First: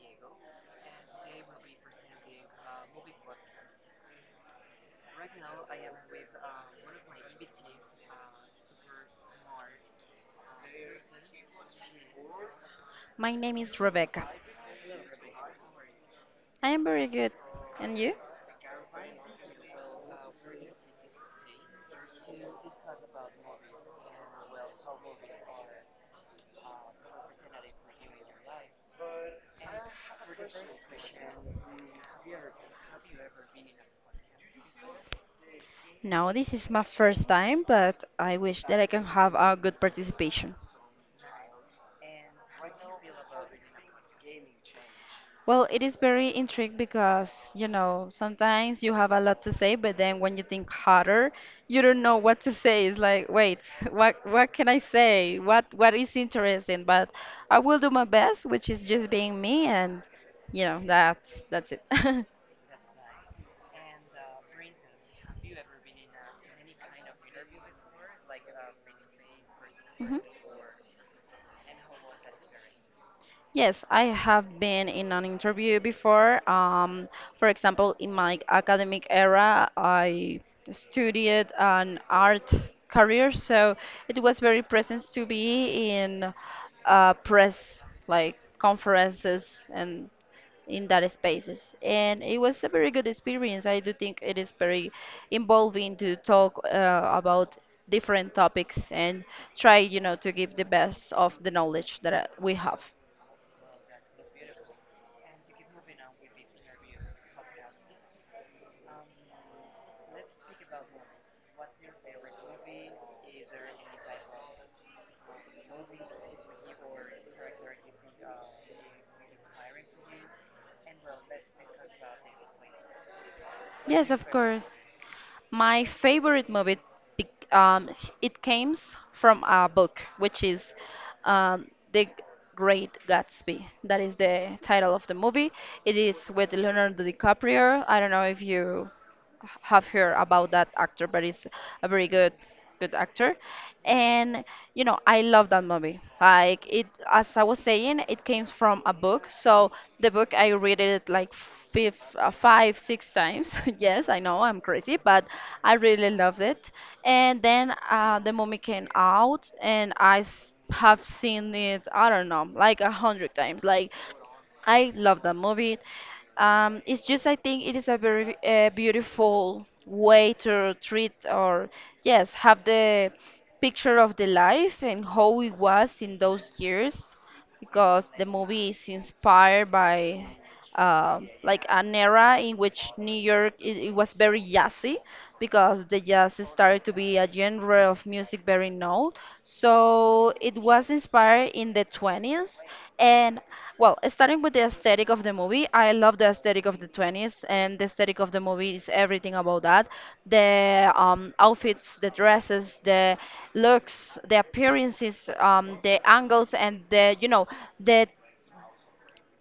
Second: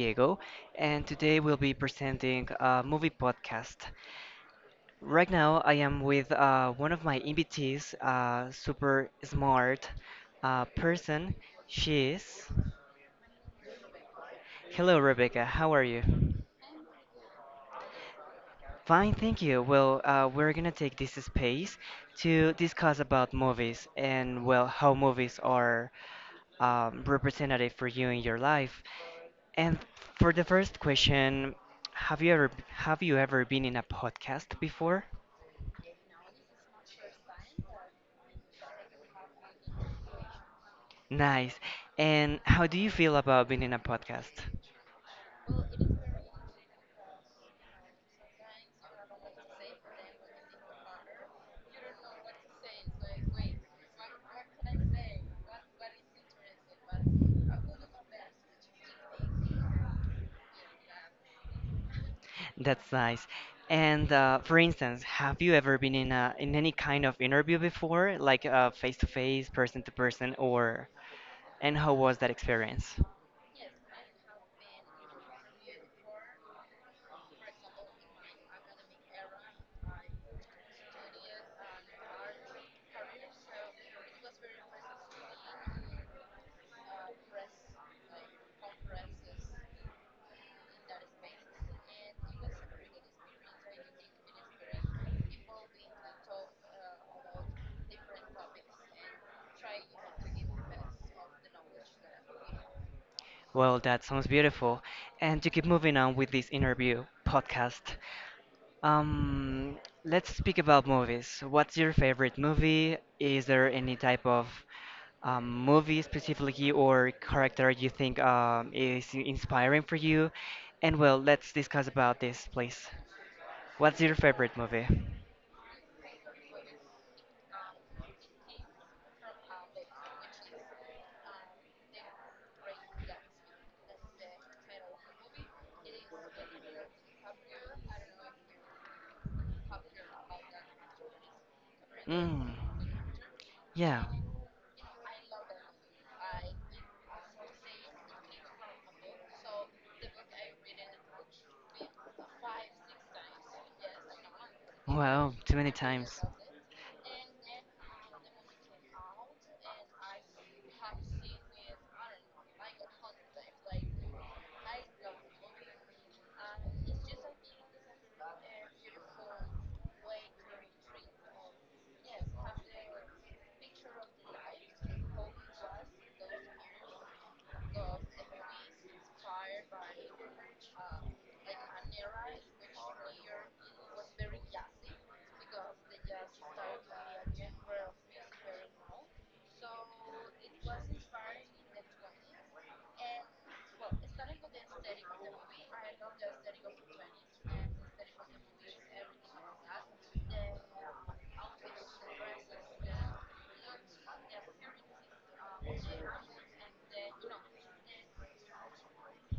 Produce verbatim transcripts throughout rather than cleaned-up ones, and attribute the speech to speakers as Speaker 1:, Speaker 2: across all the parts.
Speaker 1: Diego, and today we'll be presenting a movie podcast. Right now, I am with uh, one of my invitees, a super smart uh, person. She is.
Speaker 2: My name is Rebecca.
Speaker 1: Hello, Rebecca. How are you?
Speaker 2: I am very good. And you?
Speaker 1: Fine, thank you. Well, uh, we're gonna take this space to discuss about movies and well, how movies are um, representative for you in your life. And for the first question, have you ever have you ever been in a podcast before?
Speaker 2: No, this is my first time, but I wish that I can have a good participation.
Speaker 1: Nice. And how do you feel about being in a podcast?
Speaker 2: Well, it is very intriguing because, you know, sometimes you have a lot to say, but then when you think harder, you don't know what to say. It's like, wait, what what can I say? What what is interesting? But I will do my best, which is just being me, and you know, that's that's it.
Speaker 1: That's nice. And uh, for instance, have you ever been in a in any kind of interview before, like uh, face to face, person to
Speaker 2: Mhm.
Speaker 1: person, or? And how was that experience?
Speaker 2: Yes, I have been in an interview before. Um, for example, in my academic era, I studied an art career, so it was very present to be in uh, press, like conferences and in that spaces. And it was a very good experience. I do think it is very involving to talk uh, about different topics, and try you know to give the best of the knowledge that uh, we have.
Speaker 1: Well, that sounds beautiful. And to keep moving on with this interview podcast, um, let's speak about movies. What's your favorite movie? Is there any type of um, movie specifically or character you think um, is inspiring for you? And well, let's discuss about this, please. What's
Speaker 2: Yes,
Speaker 1: your
Speaker 2: of
Speaker 1: favorite
Speaker 2: course.
Speaker 1: movie?
Speaker 2: My favorite movie, bec- um, it came from a book, which is um, The Great Gatsby. That is the title of the movie. It is with Leonardo DiCaprio. I don't know if you have heard about that actor, but it's a very good
Speaker 1: Mm,
Speaker 2: good actor.
Speaker 1: yeah.
Speaker 2: And you know, I love that movie. Like it, as I was saying, it came from a book. So the book I read it like five, uh, five, six times. Yes, I know I'm crazy, but
Speaker 1: Wow, too many
Speaker 2: I really
Speaker 1: times.
Speaker 2: loved it. And then uh, the movie came out, and I s- have seen it. I don't know, like a hundred times. Like I love that movie. Um, it's just I think it is a very uh, beautiful way to treat, or yes, have the picture of the life and how it was in those years, because the movie is inspired by uh, like an era in which New York, it, it was very jazzy because the jazz started to be a genre of music very known. So it was inspired in the twenties. And well, starting with the aesthetic of the movie, I love the aesthetic of the twenties, and the aesthetic of the movie is everything about that. The um, outfits, the dresses, the looks, the appearances, um, the angles, and the, you know the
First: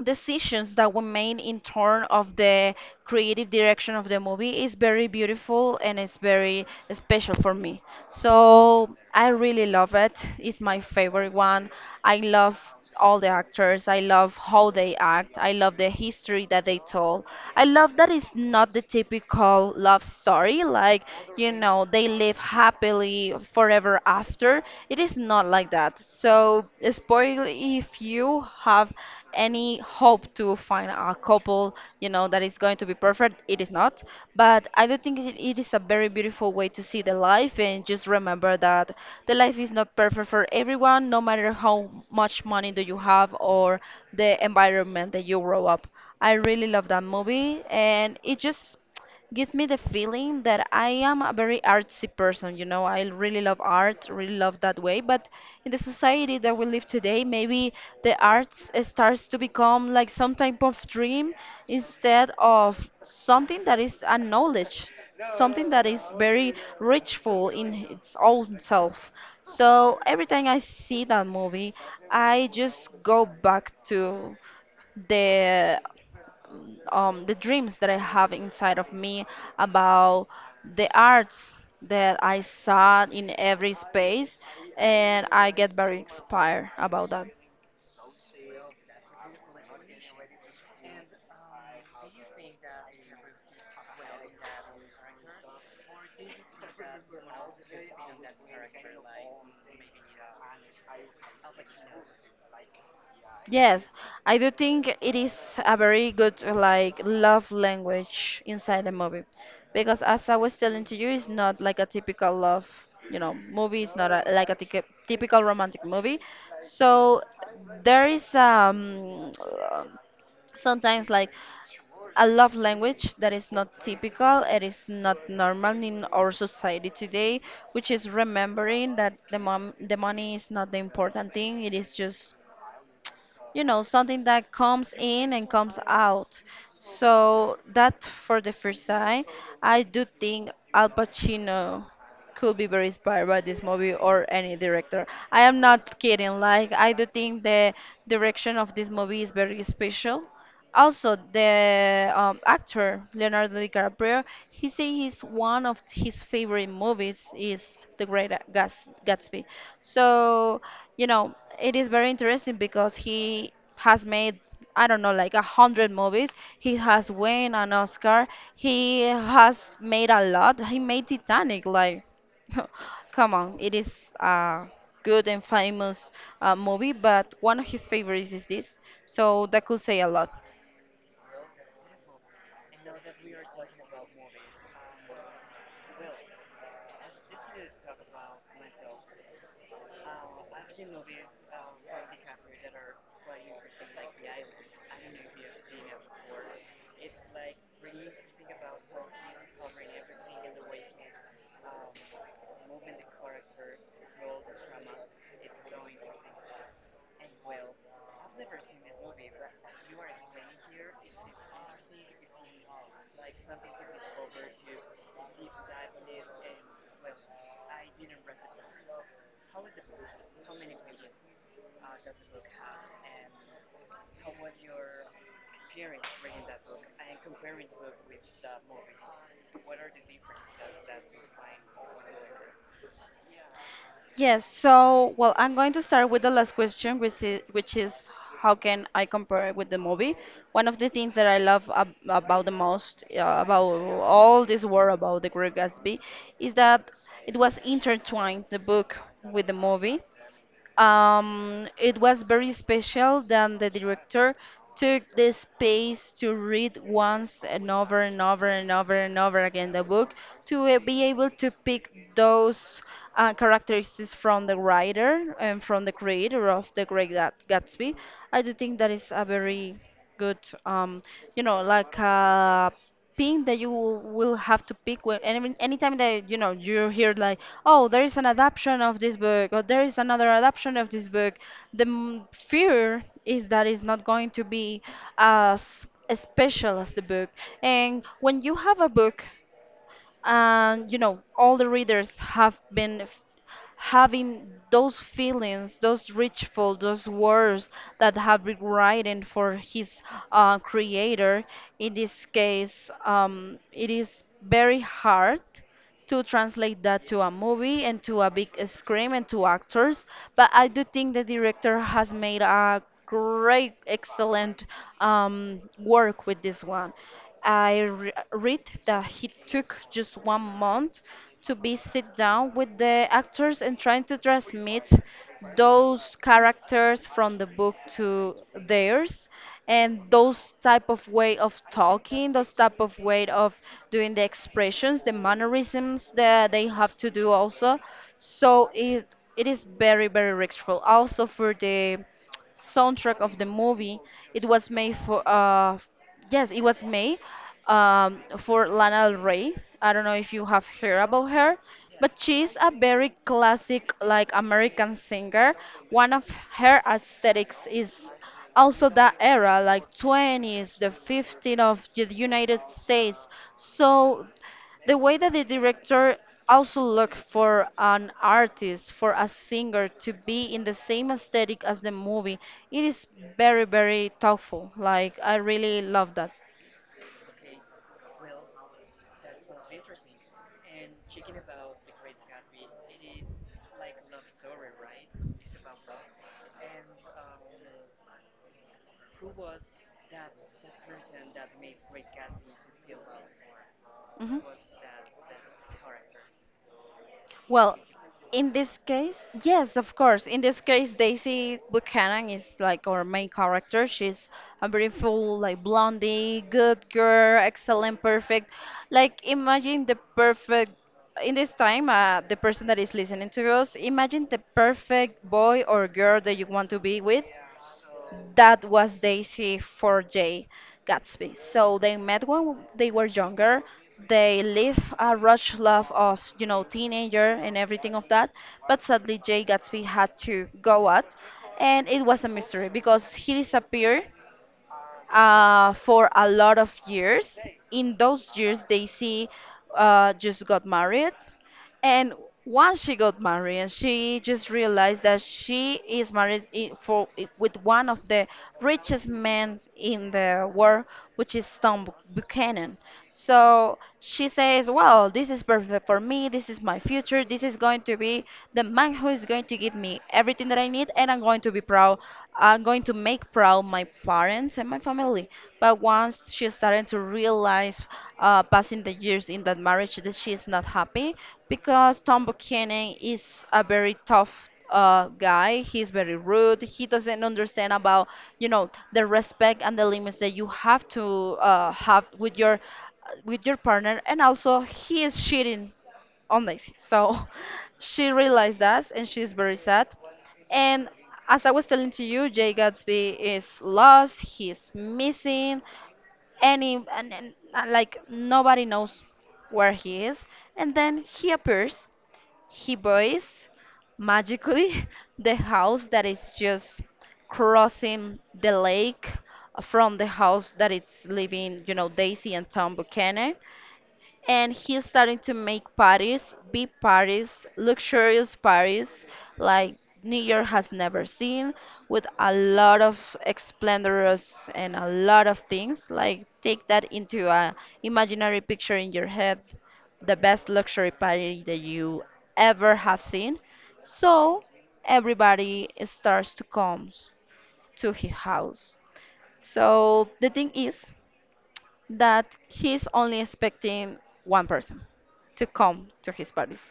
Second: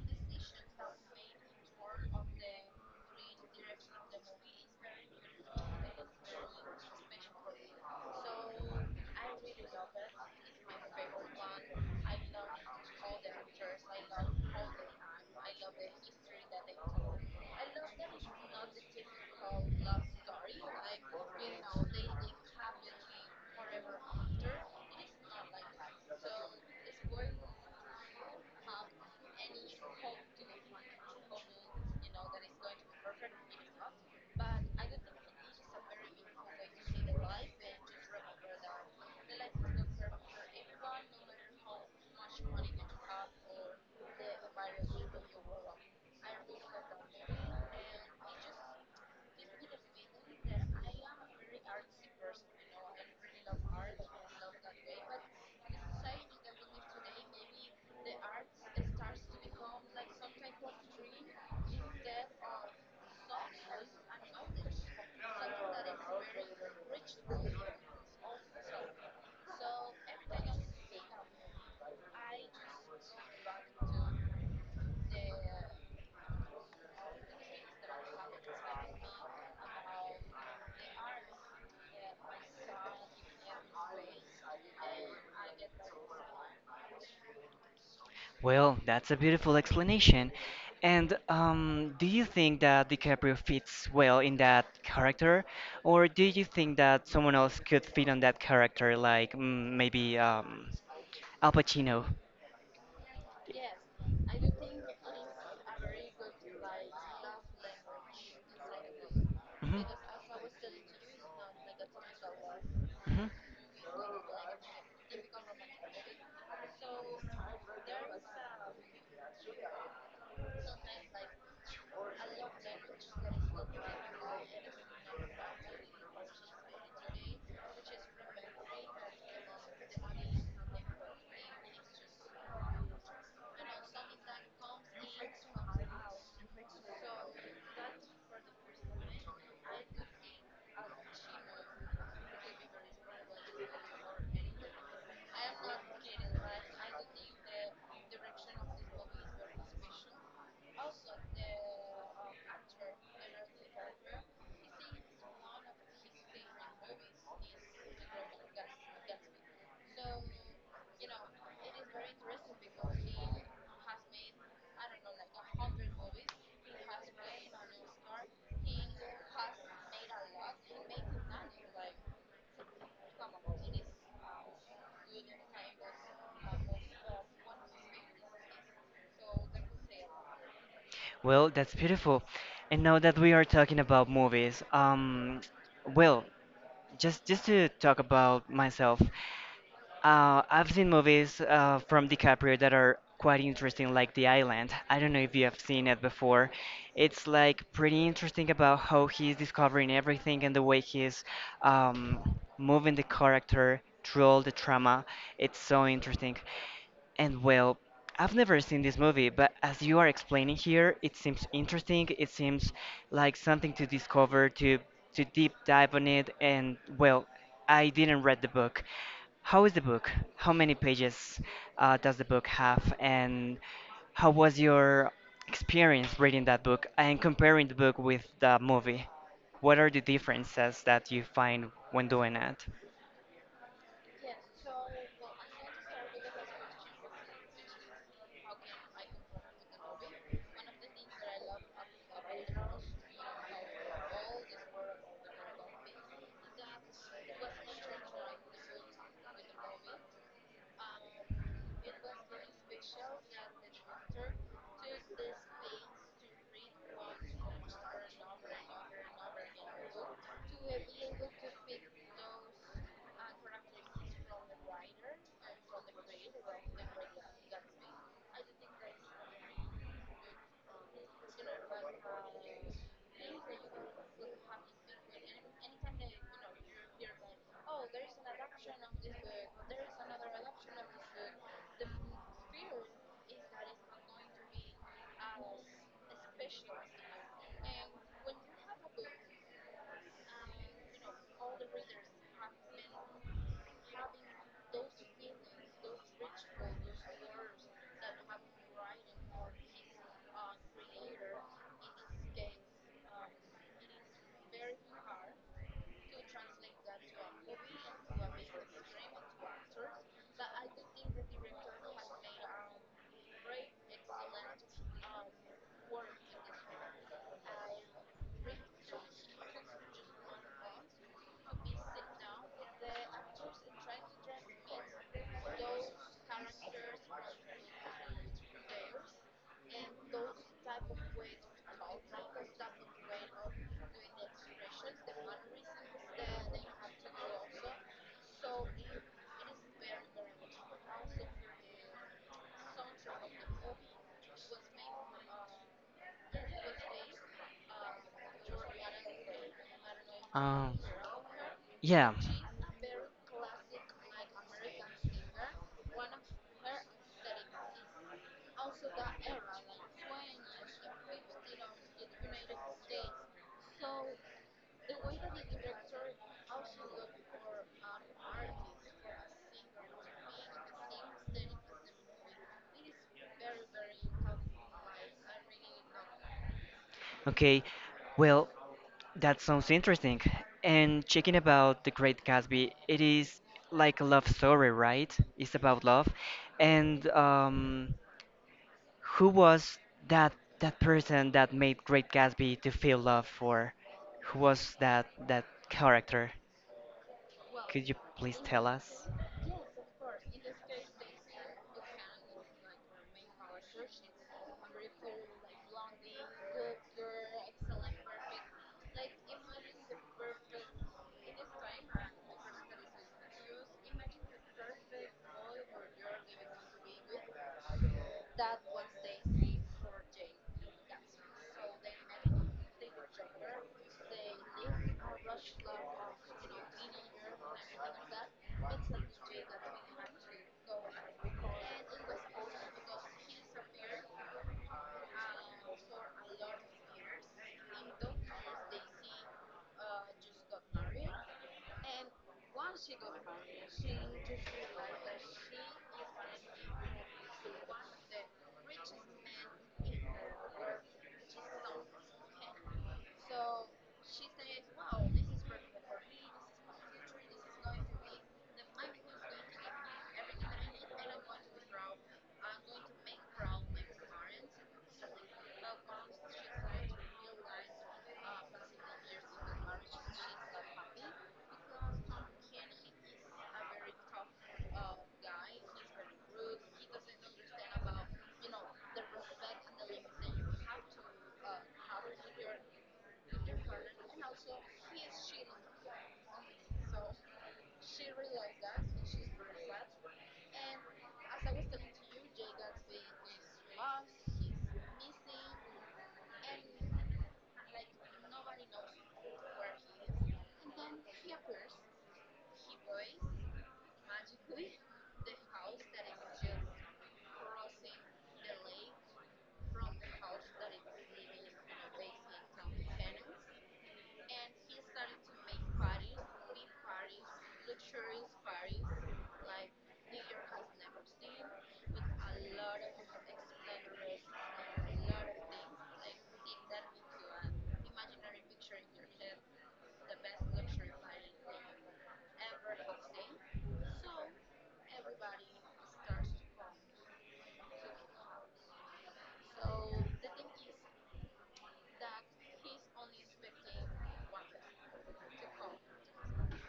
Speaker 2: decisions that we made in turn of the creative direction of the movie is very beautiful, and it's very special for me. So I really love it. It's my favorite one. I love all the actors. I love how they act. I love the history that they told. I love that it's not the typical love story, like, you know, they live happily forever after. It is not like that. So, spoil if you have any hope to find a couple, you know, that is going to be perfect. It is not. But I do think it, it is a very beautiful way to see the life and just remember that the life is not perfect for everyone, no matter how much money do you have or the environment that you grow up. I really love that movie, and it just gives me the feeling that I am a very artsy person. You know, I really love art, really love that way. But in the society that we live today, maybe the arts uh, starts to become like some type of dream, instead of something that is a knowledge, something that is very richful in its own self. So every time I see that movie, I just go back to the, um, the dreams that I have inside of me about the arts that I saw in every space, and I get very inspired about that.
Speaker 1: Well, that's a beautiful explanation. And um, do you think that DiCaprio fits well in that character, or do you think that someone else could fit on that character, like mm, maybe um, Al Pacino?
Speaker 2: Yes, I do think it is a very good like love language inside the movie, because as I was telling to you, it's not like a typical love, you
Speaker 1: Mhm.
Speaker 2: know, movie. It's not a, like a tyc- typical romantic movie. So there is um sometimes like a love language that is not typical, it is not normal in our society today, which is remembering that the mom, the money is not the important thing. It is just, you know, something that comes in and comes out. So that for the first time, I do think Al Pacino could be very inspired by this movie or any director. I am not kidding. Like I do think the direction of this movie is very special. Also, the um, actor Leonardo DiCaprio, he say he's one of his favorite movies is The Great Gats Gatsby. So, you know, it is very interesting because he has made, I don't know, like a hundred movies. He has won an Oscar. He has made a lot. He made Titanic. Like, come on, it is a good and famous uh, movie, but one of his favorites is this. So that could say a lot.
Speaker 1: Well, that's beautiful. And now that we are talking about movies, um, well, just just to talk about myself, Uh, I've seen movies uh, from DiCaprio that are quite interesting, like The Island. I don't know if you have seen it before. It's like pretty interesting about how he's discovering everything and the way he's um, moving the character through all the trauma. It's so interesting. And well, I've never seen this movie, but as you are explaining here, it seems interesting. It seems like something to discover, to to deep dive on it. And well, I didn't read the book. How is the book? How many pages uh, does the book have? And how was your experience reading that book and comparing the book with the movie? What are the differences that you find when doing it?
Speaker 2: Yes, so well, I'm going to start with the last question, which is, which is how can I compare it with the movie? One of the things that I love ab about the most uh, about all this world about The Great Gatsby is that it was intertwined the book with the movie. Um, it was very special that the director took the space to read once and over and over and over and over again the book, to uh, be able to pick those uh, characteristics from the writer and from the creator of The Great Gat- Gatsby. I do think that is a very good, um, you know, like a thing that you will have to pick when any anytime that you know you hear like, oh, there is an adaptation of this book, or there is another adaptation of this book. The m- fear is that it's not going to be as special as the book. And when you have a book, and you know all the readers have been f- having those feelings, those ritual, those words that have been written for his uh, creator. In this case, um, it is very hard to translate that to a movie and to a big screen and to actors. But I do think the director has made a great, excellent um, work with this one. I re- read that he took just one month to be sit down with the actors and trying to transmit those characters from the book to theirs, and those type of way of talking, those type of way of doing the expressions, the mannerisms that they have to do also. So it it is very, very restful. Also, for the soundtrack of the movie, it was made for uh yes, it was made um for Lana Del Rey. I don't know if you have
Speaker 1: Um,
Speaker 2: heard about her, but
Speaker 1: yeah.
Speaker 2: she's a very classic like American singer. One of her aesthetics is also that era, like twenties, the fifteenth of the United States. So the way that the director also look for an artist, for a singer, to be in the same aesthetic as the movie, it is very, very thoughtful. Like I really love that.
Speaker 1: Okay, well, that sounds interesting. And checking about The Great Gatsby, it is like a love story, right? It's about love. And um, who was that that person that made Great Gatsby to feel love for?
Speaker 2: Mhm.
Speaker 1: Who was that that character?
Speaker 2: Well,
Speaker 1: Could you please
Speaker 2: in
Speaker 1: tell
Speaker 2: this
Speaker 1: us?
Speaker 2: case, yes, of course. In this case, Daisy Buchanan is like our main character. She's a beautiful, like blondie, good girl, excellent, perfect. Like imagine the perfect in this time, uh, the person that is listening to us, imagine the perfect boy or girl that you want to be with, that was Daisy for Jay Gatsby. So they met when they were younger. They live a rush love of, you know, teenager and everything of that. But sadly, Jay Gatsby had to go out, and it was a mystery because he disappeared uh, for a lot of years. In those years, Daisy uh, just got married. And once she got married, she just realized that she is married i- for i- with one of the richest men in the world, which is Tom Bu- Buchanan. So she says, "Well, this is perfect for me. This is my future. This is going to be the man who is going to give me everything that I need, and I'm going to be proud. I'm going to make proud my parents and my family." But once she started to realize, uh, passing the years in that marriage, that she is not happy because Tom Buchanan is a very tough uh, guy. He's very rude. He doesn't understand about, you know, the respect and the limits that you have to uh, have with your with your partner. And also, he is cheating on Daisy. So she realized that, and she's very sad. And as I was telling to you, Jay Gatsby is lost, he's missing, and, he, and, and uh, like nobody knows where he is. And then he appears, he buys magically the house that is just crossing the lake from the house that it's living, you know, Daisy and Tom Buchanan, and he's starting to make parties, big parties, luxurious parties like New York has never seen, with a lot of splendors and a lot of things. Like take that into a imaginary picture in your head, the best luxury party that you ever have seen. So everybody starts to come to his house. So the thing is, that he's only expecting one person to come to his parties,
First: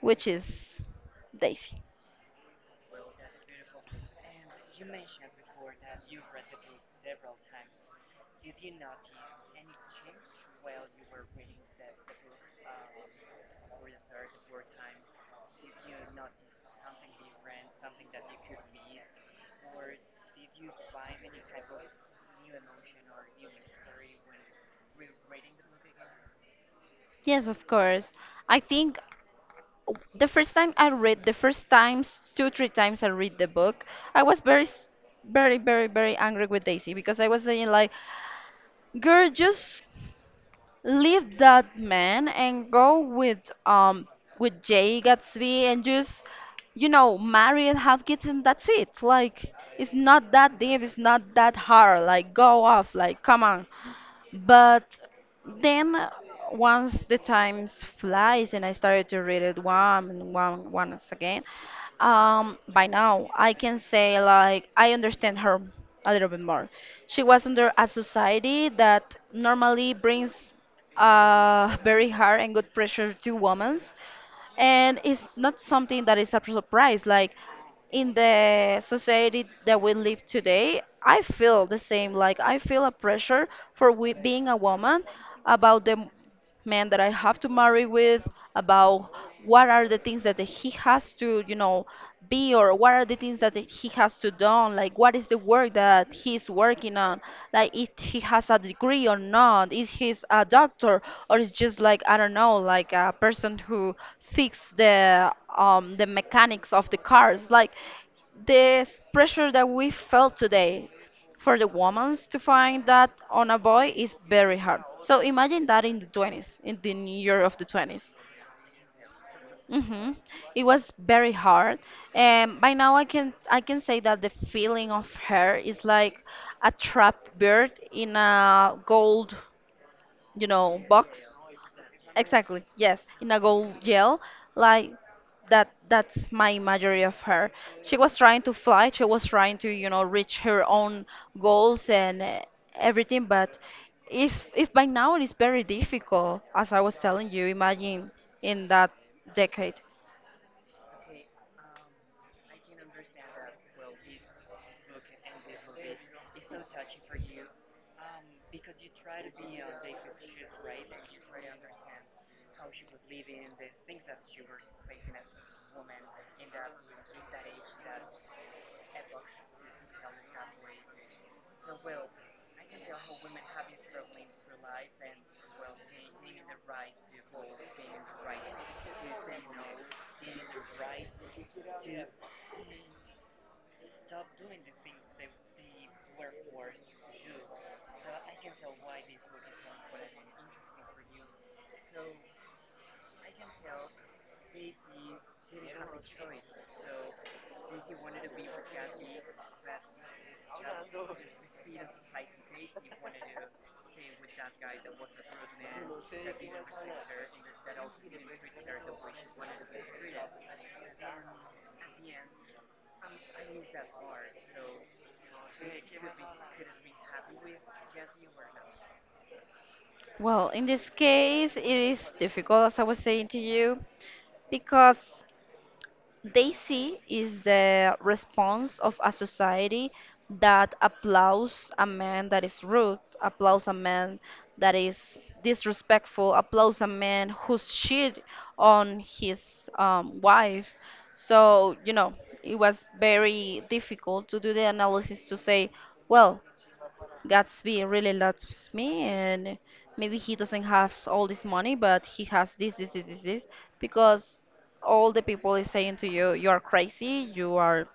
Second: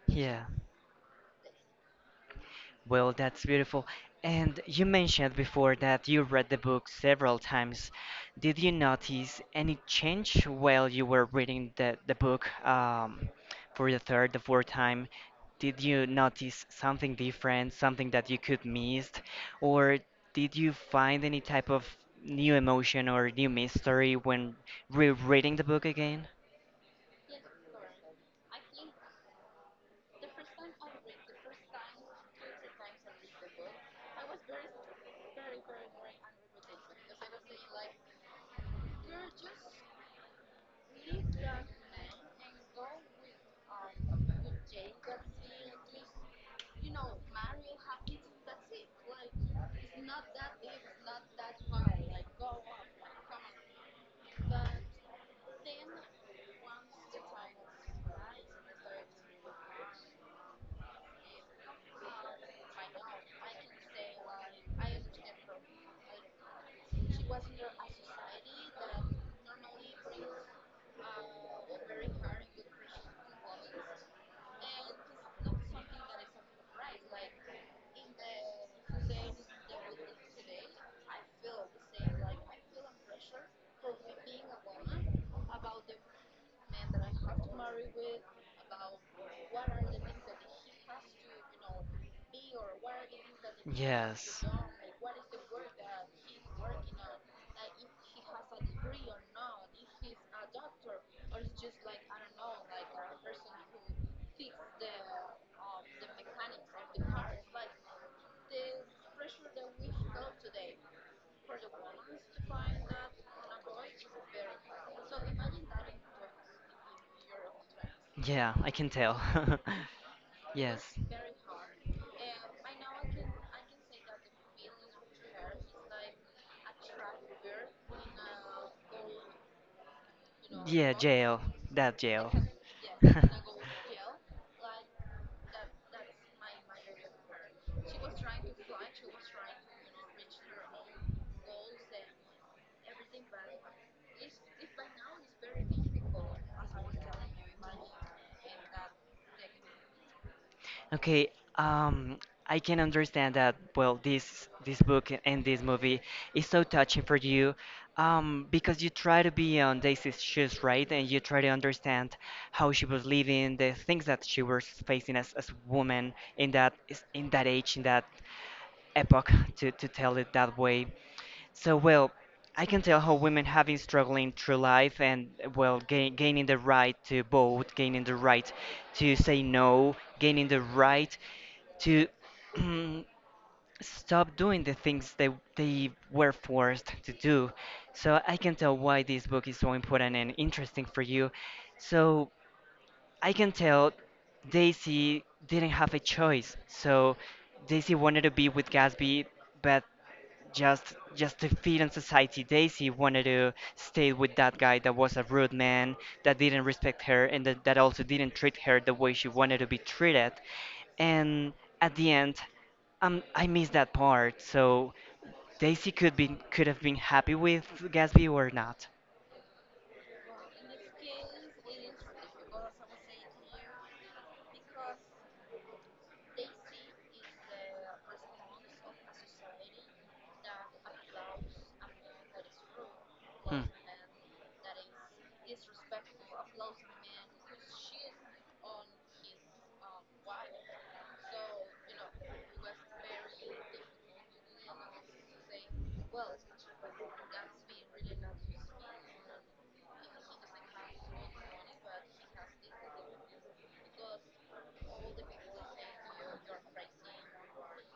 Speaker 2: which
Speaker 1: Yeah,
Speaker 2: is Daisy.
Speaker 1: well, that's beautiful. And you mentioned before that you read the book several times. Did you notice any change while you were reading the, the book um, for the third, the fourth time? Did you notice something different, something that you could miss? Or did you find any type of new emotion or new mystery when rereading the book again?
Speaker 2: Yes, of course. I think w- the first time I read, the first times, two, three times I read the book, I was very, s- very, very, very angry with Daisy because I was saying like, girl, just leave that man and go with um with Jay Gatsby and just you know marry and have kids and that's it. Like it's not that deep, it's not that hard. Like go off, like come on. But then uh, once the times flies and I started to read it one and one once again, um, by now I can say like I understand her a little bit more. She was under a society that normally brings uh, very hard and good pressure to women, and it's not something that is a surprise. Like in the society that we live today, I feel the same. Like I feel a pressure for we, being a woman about the man that I have to marry with, about what are the things that he has to, you know, be or what are the things that he has to
Speaker 1: Yes.
Speaker 2: do, like what is the work that he's working on, like if he has a degree or not, if he's a doctor or is just like I don't know, like a person who fix the um the mechanics of the cars, like this pressure that we felt today for the women to find that on a boy is very hard. So imagine that in the twenties, in the new year of the twenties.
Speaker 1: Yeah, I can tell.
Speaker 2: hmm It was
Speaker 1: Yes.
Speaker 2: very hard, and by now I can I can say that the feeling of her is like a trapped bird in a gold, you know,
Speaker 1: Yeah,
Speaker 2: box.
Speaker 1: jail. That jail.
Speaker 2: Exactly, yes, in a gold gel, like that that's my imagery of her. She was trying to fly, she was trying to, you know, reach her own goals and uh, everything, but if if by now it is very difficult, as I was telling you, imagine in that decade.
Speaker 1: Okay, um, I can understand that, well, this this book and this movie is so touching for you, um, because you try to be on Daisy's shoes, right? And you try to understand how she was living, the things that she was facing as as a woman in that in that age, in that epoch, to to tell it that way. So, well, I can tell how women have been struggling through life and, well, gain, gaining the right to vote, gaining the right to say no, gaining the right to stop doing the things they, they were forced to do. So, I can tell why this book is so important and interesting for you. So, I can tell Daisy didn't have a choice. So, Daisy wanted to be with Gatsby, but just just to fit in society. Daisy wanted to stay with that guy that was a rude man, that didn't respect her, and that, that also didn't treat her the way she wanted to be treated. And at the end, um, I missed that part. So Daisy could be could have been happy with Gatsby or not.
Speaker 2: Well, in this case, it is difficult, as I was saying to you, because Daisy is the response of a society that applauds a man that is rude,
Speaker 1: Hmm.
Speaker 2: applauds a man that is disrespectful, applauds a man who's cheat on his um, wife. So, you know, it was very difficult to do the analysis to say, well, Gatsby really loves me, and maybe he doesn't have all this money, but he has this, this, this, this, this, because all the people is saying to you, you are crazy, you are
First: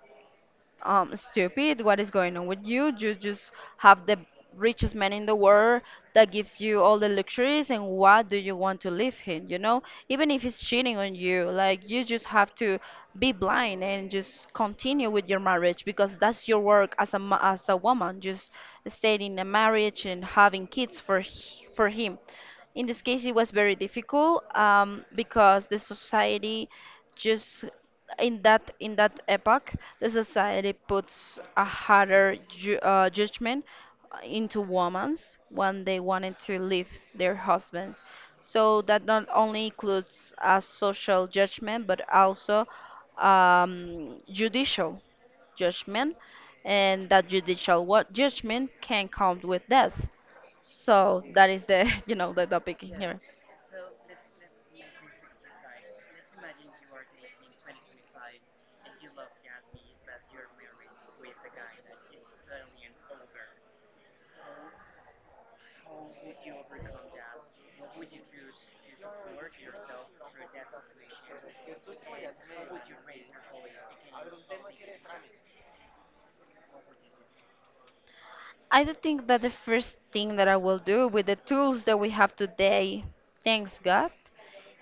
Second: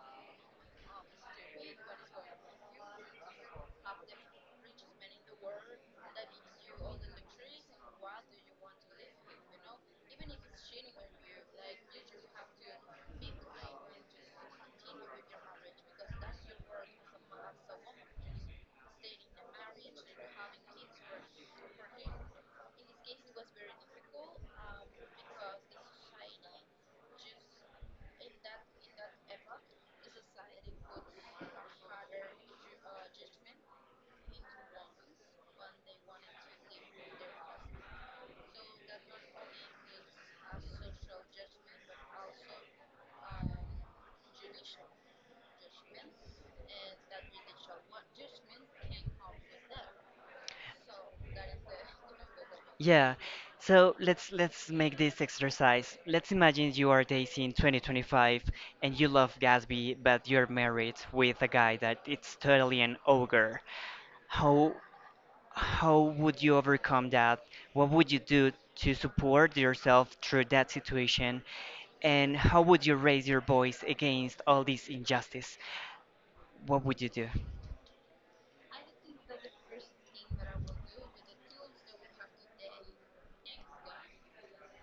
Speaker 2: um, stupid. What is going on with you? You just have the richest man in the world that gives you all the luxuries, and why do you want to leave him? You know, even if he's cheating on you, like you just have to be blind and just continue with your marriage because that's your work as a ma- as a woman. Just staying in a marriage and having kids for h- for him. In this case, it was very difficult um, because the society just in that in that epoch, the society puts a harder ju uh, judgment into women when they wanted to leave their husbands. So that not only includes a social judgment, but also um, judicial judgment, and that judicial what judgment can count with death. So that is the, you know, the topic in
Speaker 1: Yeah.
Speaker 2: here.
Speaker 1: So let's let's make this exercise. Let's imagine you are dating twenty twenty-five and you love Gatsby, but you're married with a guy that it's totally an ogre. How how would you overcome that? What would you do to support yourself through that situation? And how would you raise your voice against all this injustice? What would you do?
Speaker 2: I do think that the first thing that I will do with the tools that we have today, thanks God,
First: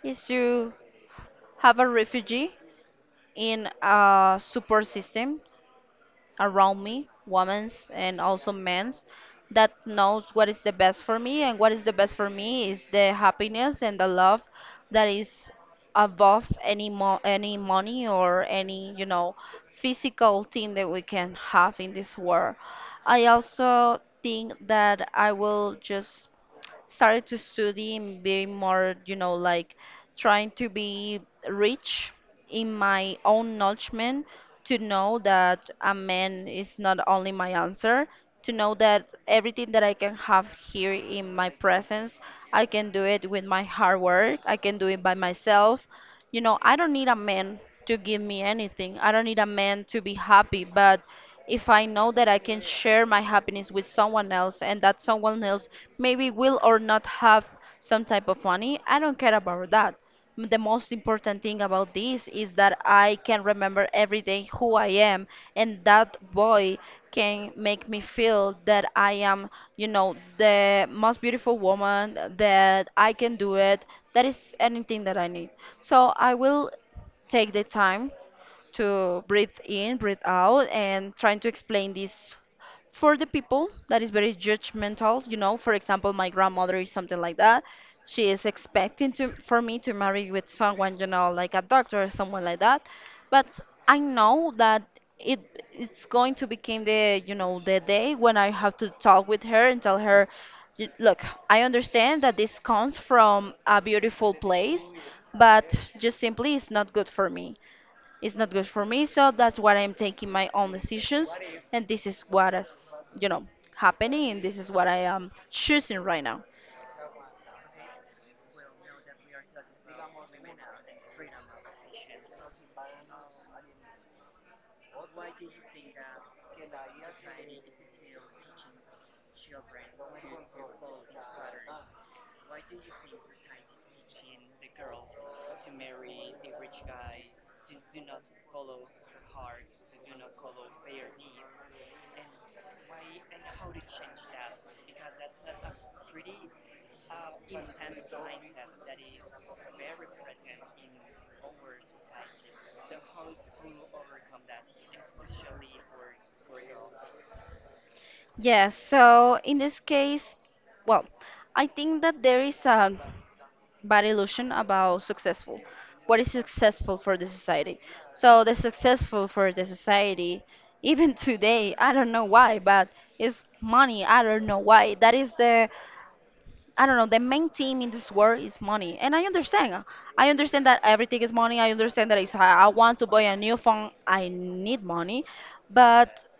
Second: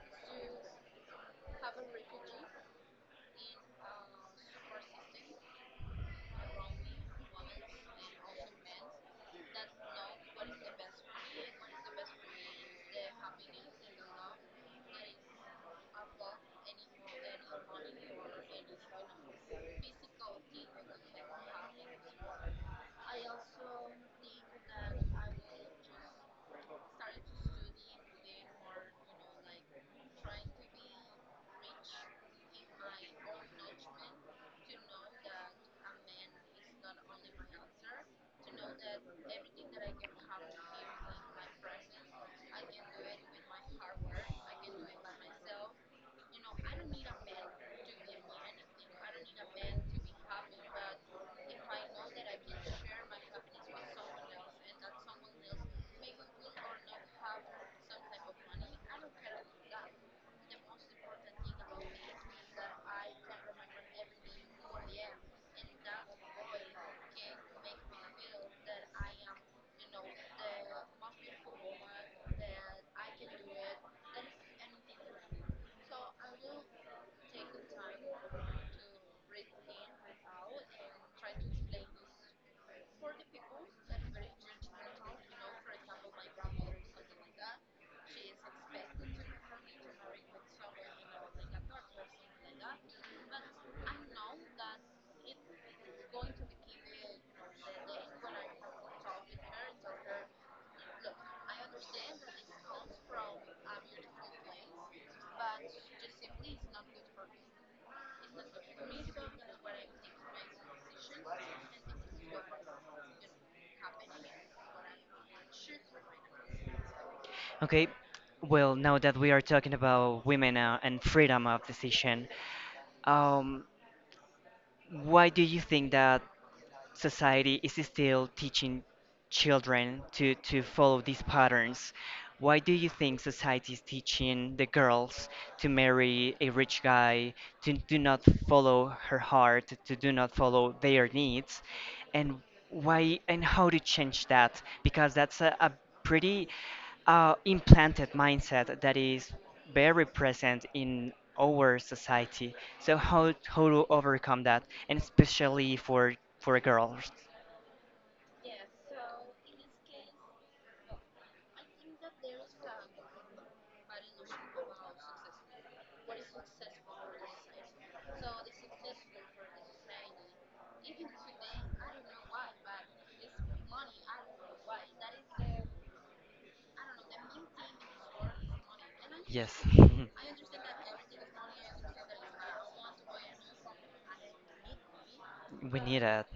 Speaker 2: is to have a refugee in a support system around me, women's and also men's, that knows what is the best for me. And what is the best for me is the happiness and the love that is above any mo any money or any, you know, physical thing that we can have in this world. I also think that I will just started to study and be more, you know, like trying to be rich in my own knowledgement to know that a man is not only my answer, to know that everything that I can have here in my presence, I can do it with my hard work, I can do it by myself. You know, I don't need a man to give me anything. I don't need a man to be happy, but if I know that I can share my happiness with someone else and that someone else maybe will or not have some type of money, I don't care about that. M- The most important thing about this is that I can remember every day who I am, and that boy can make me feel that I am, you know, the most beautiful woman, that I can do it. That is anything that I need. So I will take the time to breathe in, breathe out, and trying to explain this for the people that is very judgmental. You know, for example, my grandmother is something like that. She is expecting to for me to marry with someone, you know, like a doctor or someone like that. But I know that it it's going to become the, you know, the day when I have to talk with her and tell her, "Y- Look, I understand that this comes from a beautiful place, but just simply it's not good for me. It's not good for me, so that's why I'm taking my own decisions, and this is what is, you know, happening, and this is what I am choosing right now."
Speaker 1: Okay, well, now that we are talking about women uh, and freedom of decision, um, why do you think that society is still teaching children to, to follow these patterns. Why do you think society is teaching the girls to marry a rich guy, to do not follow her heart, to do not follow their needs? And why and how to change that? Because that's a, a pretty uh, implanted mindset that is very present in our society. So how how to overcome that, and especially for for girls?
Speaker 2: Yes, so in this case, well, I think that there is a bad illusion about successful. What is successful for the society? So the successful for the society, even today, I don't know why, but it's money. I don't know why. That is the, I don't know, the main theme in this world is money. And I
Speaker 1: Yes,
Speaker 2: understand. uh, I understand that everything is money. I understand that it's. I I want to buy a new phone, I need money.
Speaker 1: we need
Speaker 2: But
Speaker 1: that.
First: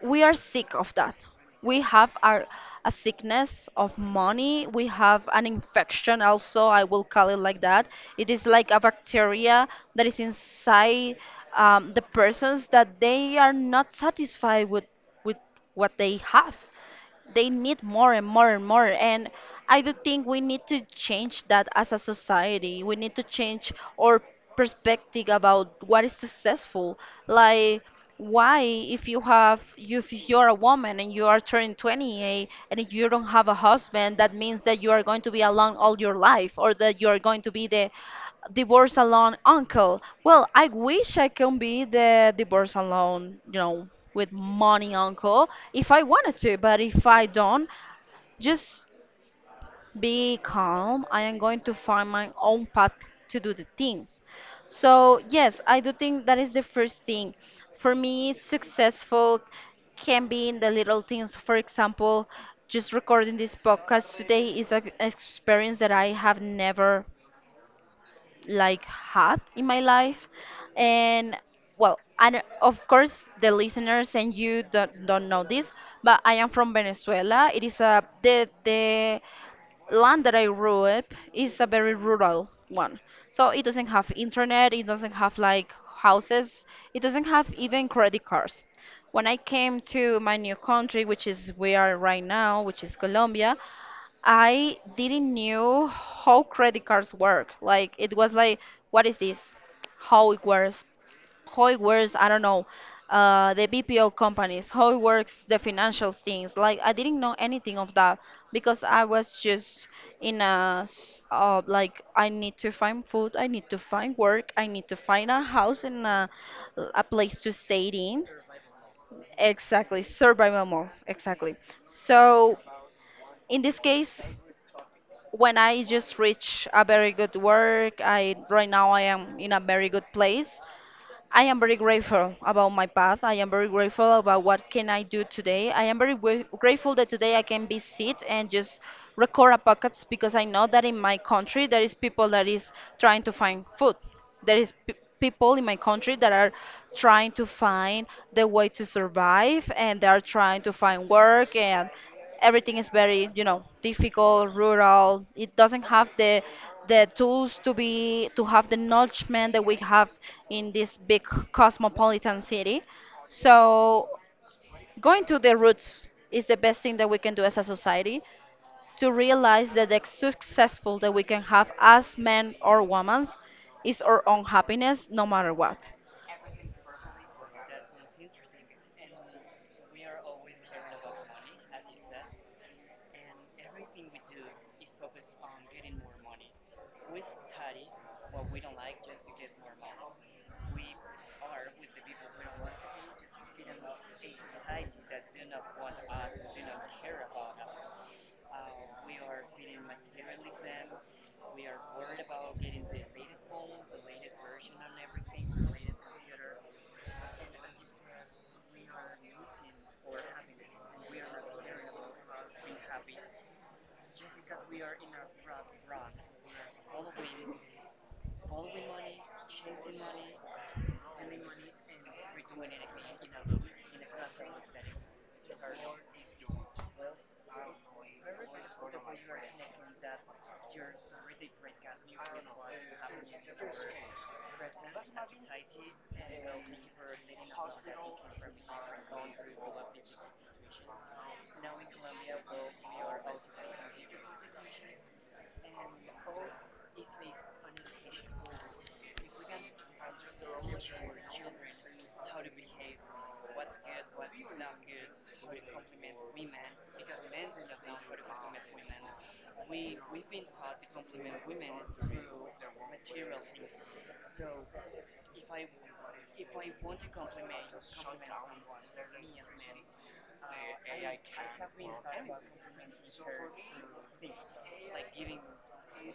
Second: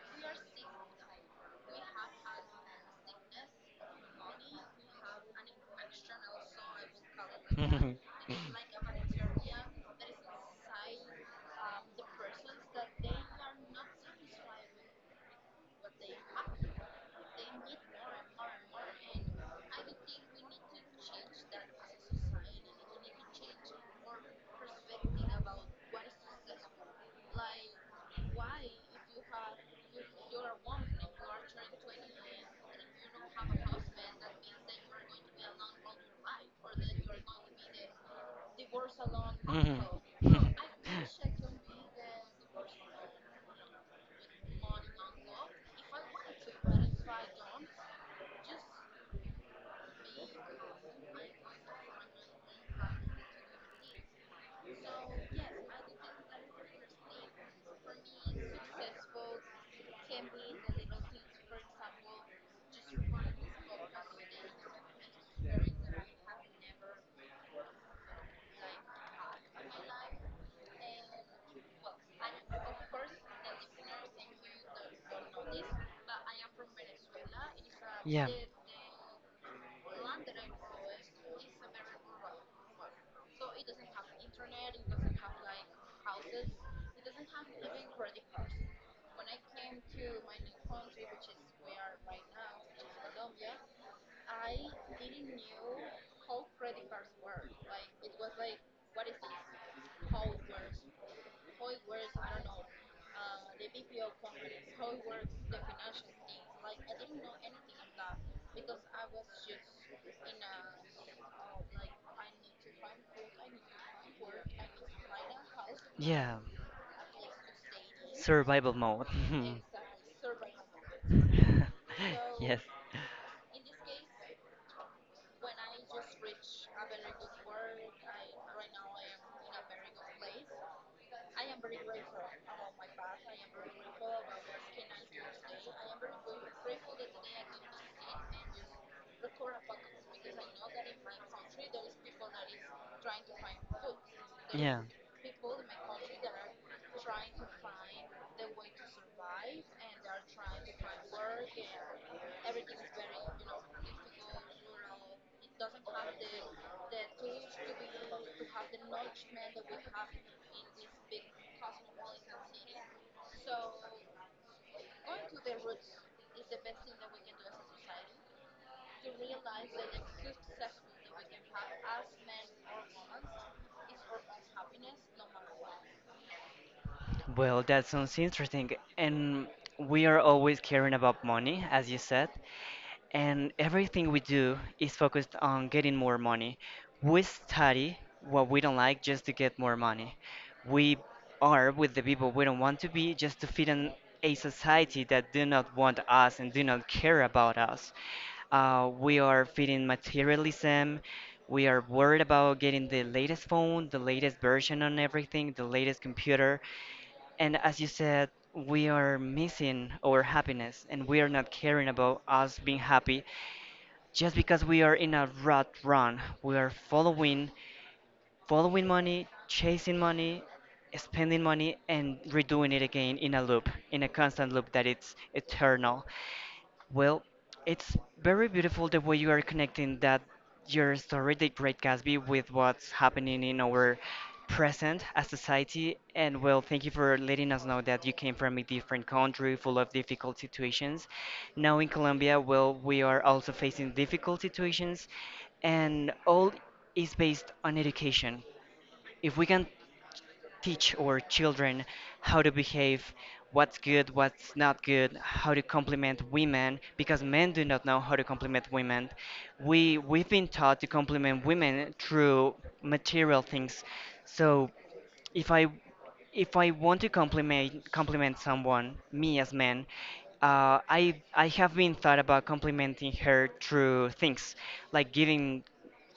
Speaker 2: we are sick of that. We have a, a sickness of money. We have an infection, also, I will call it like that. It is like a bacteria that is inside um, the persons that they are not satisfied with, with what they have, they need more and more and more. And I do think we need to change that. As a society, we need to change our perspective about what is successful. Like why, if you have, if you're a woman and you are turning twenty-eight and if you don't have a husband, that means that you are going to be alone all your life, or that you are going to be the divorce alone uncle. Well, I wish I can be the divorce alone, you know, with money uncle if I wanted to, but if I don't, just be calm. I am going to find my own path to do the things. So, yes, I do think that is the first thing. For me, successful can be in the little things. For example, just recording this podcast today is an experience that I have never like had in my life. And well, and of course the listeners and you don't, don't know this, but I am from Venezuela. It is a,
Speaker 1: Yeah.
Speaker 2: the the land that I grew up is a very rural one. So it doesn't have internet, it doesn't have like houses, it doesn't have even credit cards. When I came to my new country, which is we are right now, which is Colombia, I didn't knew how credit cards work. Like it was like, what is this? How it works? How it works, I don't know, uh, the B P O companies, how it works, the financial things. Like I didn't know anything of that because I was just in a s- uh, like I need to find food, I need to find work, I need to find a house and a,
Speaker 1: Yeah.
Speaker 2: a place to stay in.
Speaker 1: Survival mode.
Speaker 2: Exactly, survival mode. Exactly. So
Speaker 1: Yes.
Speaker 2: in this case, when I just reach a very good work, I right now I am in a very good place. I am very grateful about my path. I am very grateful about what can I do today. I am very gra- grateful that today I can be sit and just record a podcast because I know that in my country there is people that is trying to find food. There is
Speaker 1: Yeah.
Speaker 2: p- people in my country that are trying to find the way to survive, and they are trying to find work, and everything is very you know difficult. Rural, it doesn't have the the tools to be to have the nourishment that we have in this big cosmopolitan city. So going to the roots is the best thing that we can do as a society, to realize that the successful that we can have as men or women is our own happiness, no matter what.
Speaker 1: Well, that sounds interesting. And we are always caring about money, as you said. And everything we do is focused on getting more money. We study what we don't like just to get more money. We are with the people we don't want to be just to fit in a society that do not want us and do not care about us. Uh, we are feeding materialism. We are worried about getting the latest phone, the latest version on everything, the latest computer. And as you said, we are missing our happiness and we are not caring about us being happy just because we are in a rat run, we are following, following money, chasing money, spending money, and redoing it again in a loop, in a constant loop that it's eternal. Well, it's very beautiful the way you are connecting that your story, The Great Gatsby, with what's happening in our present as society. And well, thank you for letting us know that you came from a different country full of difficult situations. Now in Colombia, well, we are also facing difficult situations, and all is based on education. If we can teach our children how to behave, what's good, what's not good, how to compliment women, because men do not know how to compliment women. We we've been taught to compliment women through material things. So if I if I want to compliment compliment someone, me as man, uh, I I have been thought about complimenting her through things, like giving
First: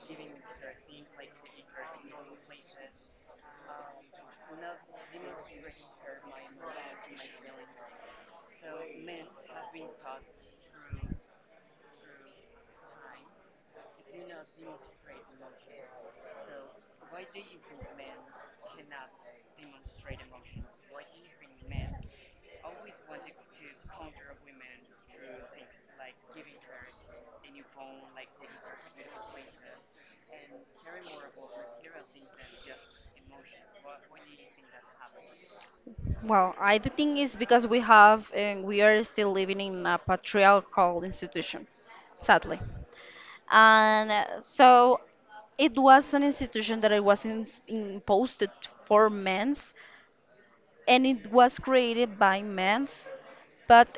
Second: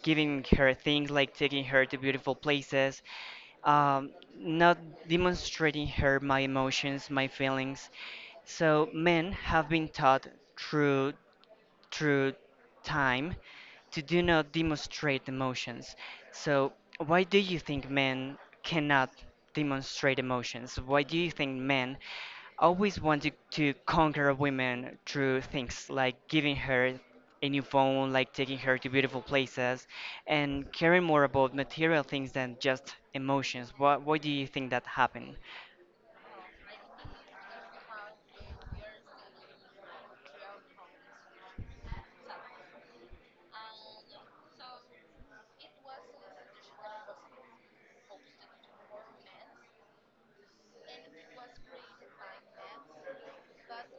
Speaker 1: giving her things, like taking her to beautiful places, um, not demonstrating her my emotions, my feelings. So men have been taught through through time to do not demonstrate emotions. So why do you think men cannot demonstrate emotions? Why do you think men always wanted to conquer a woman through things like giving her a new phone, like taking her to beautiful places, and caring more about material things than just emotions. Why, why do you think that happened?
Speaker 2: Well, I do think it's because we have and we are still living in a patriarchal institution, sadly. And uh, so it was an institution that it was in, imposed for men's, and it was created by men's, but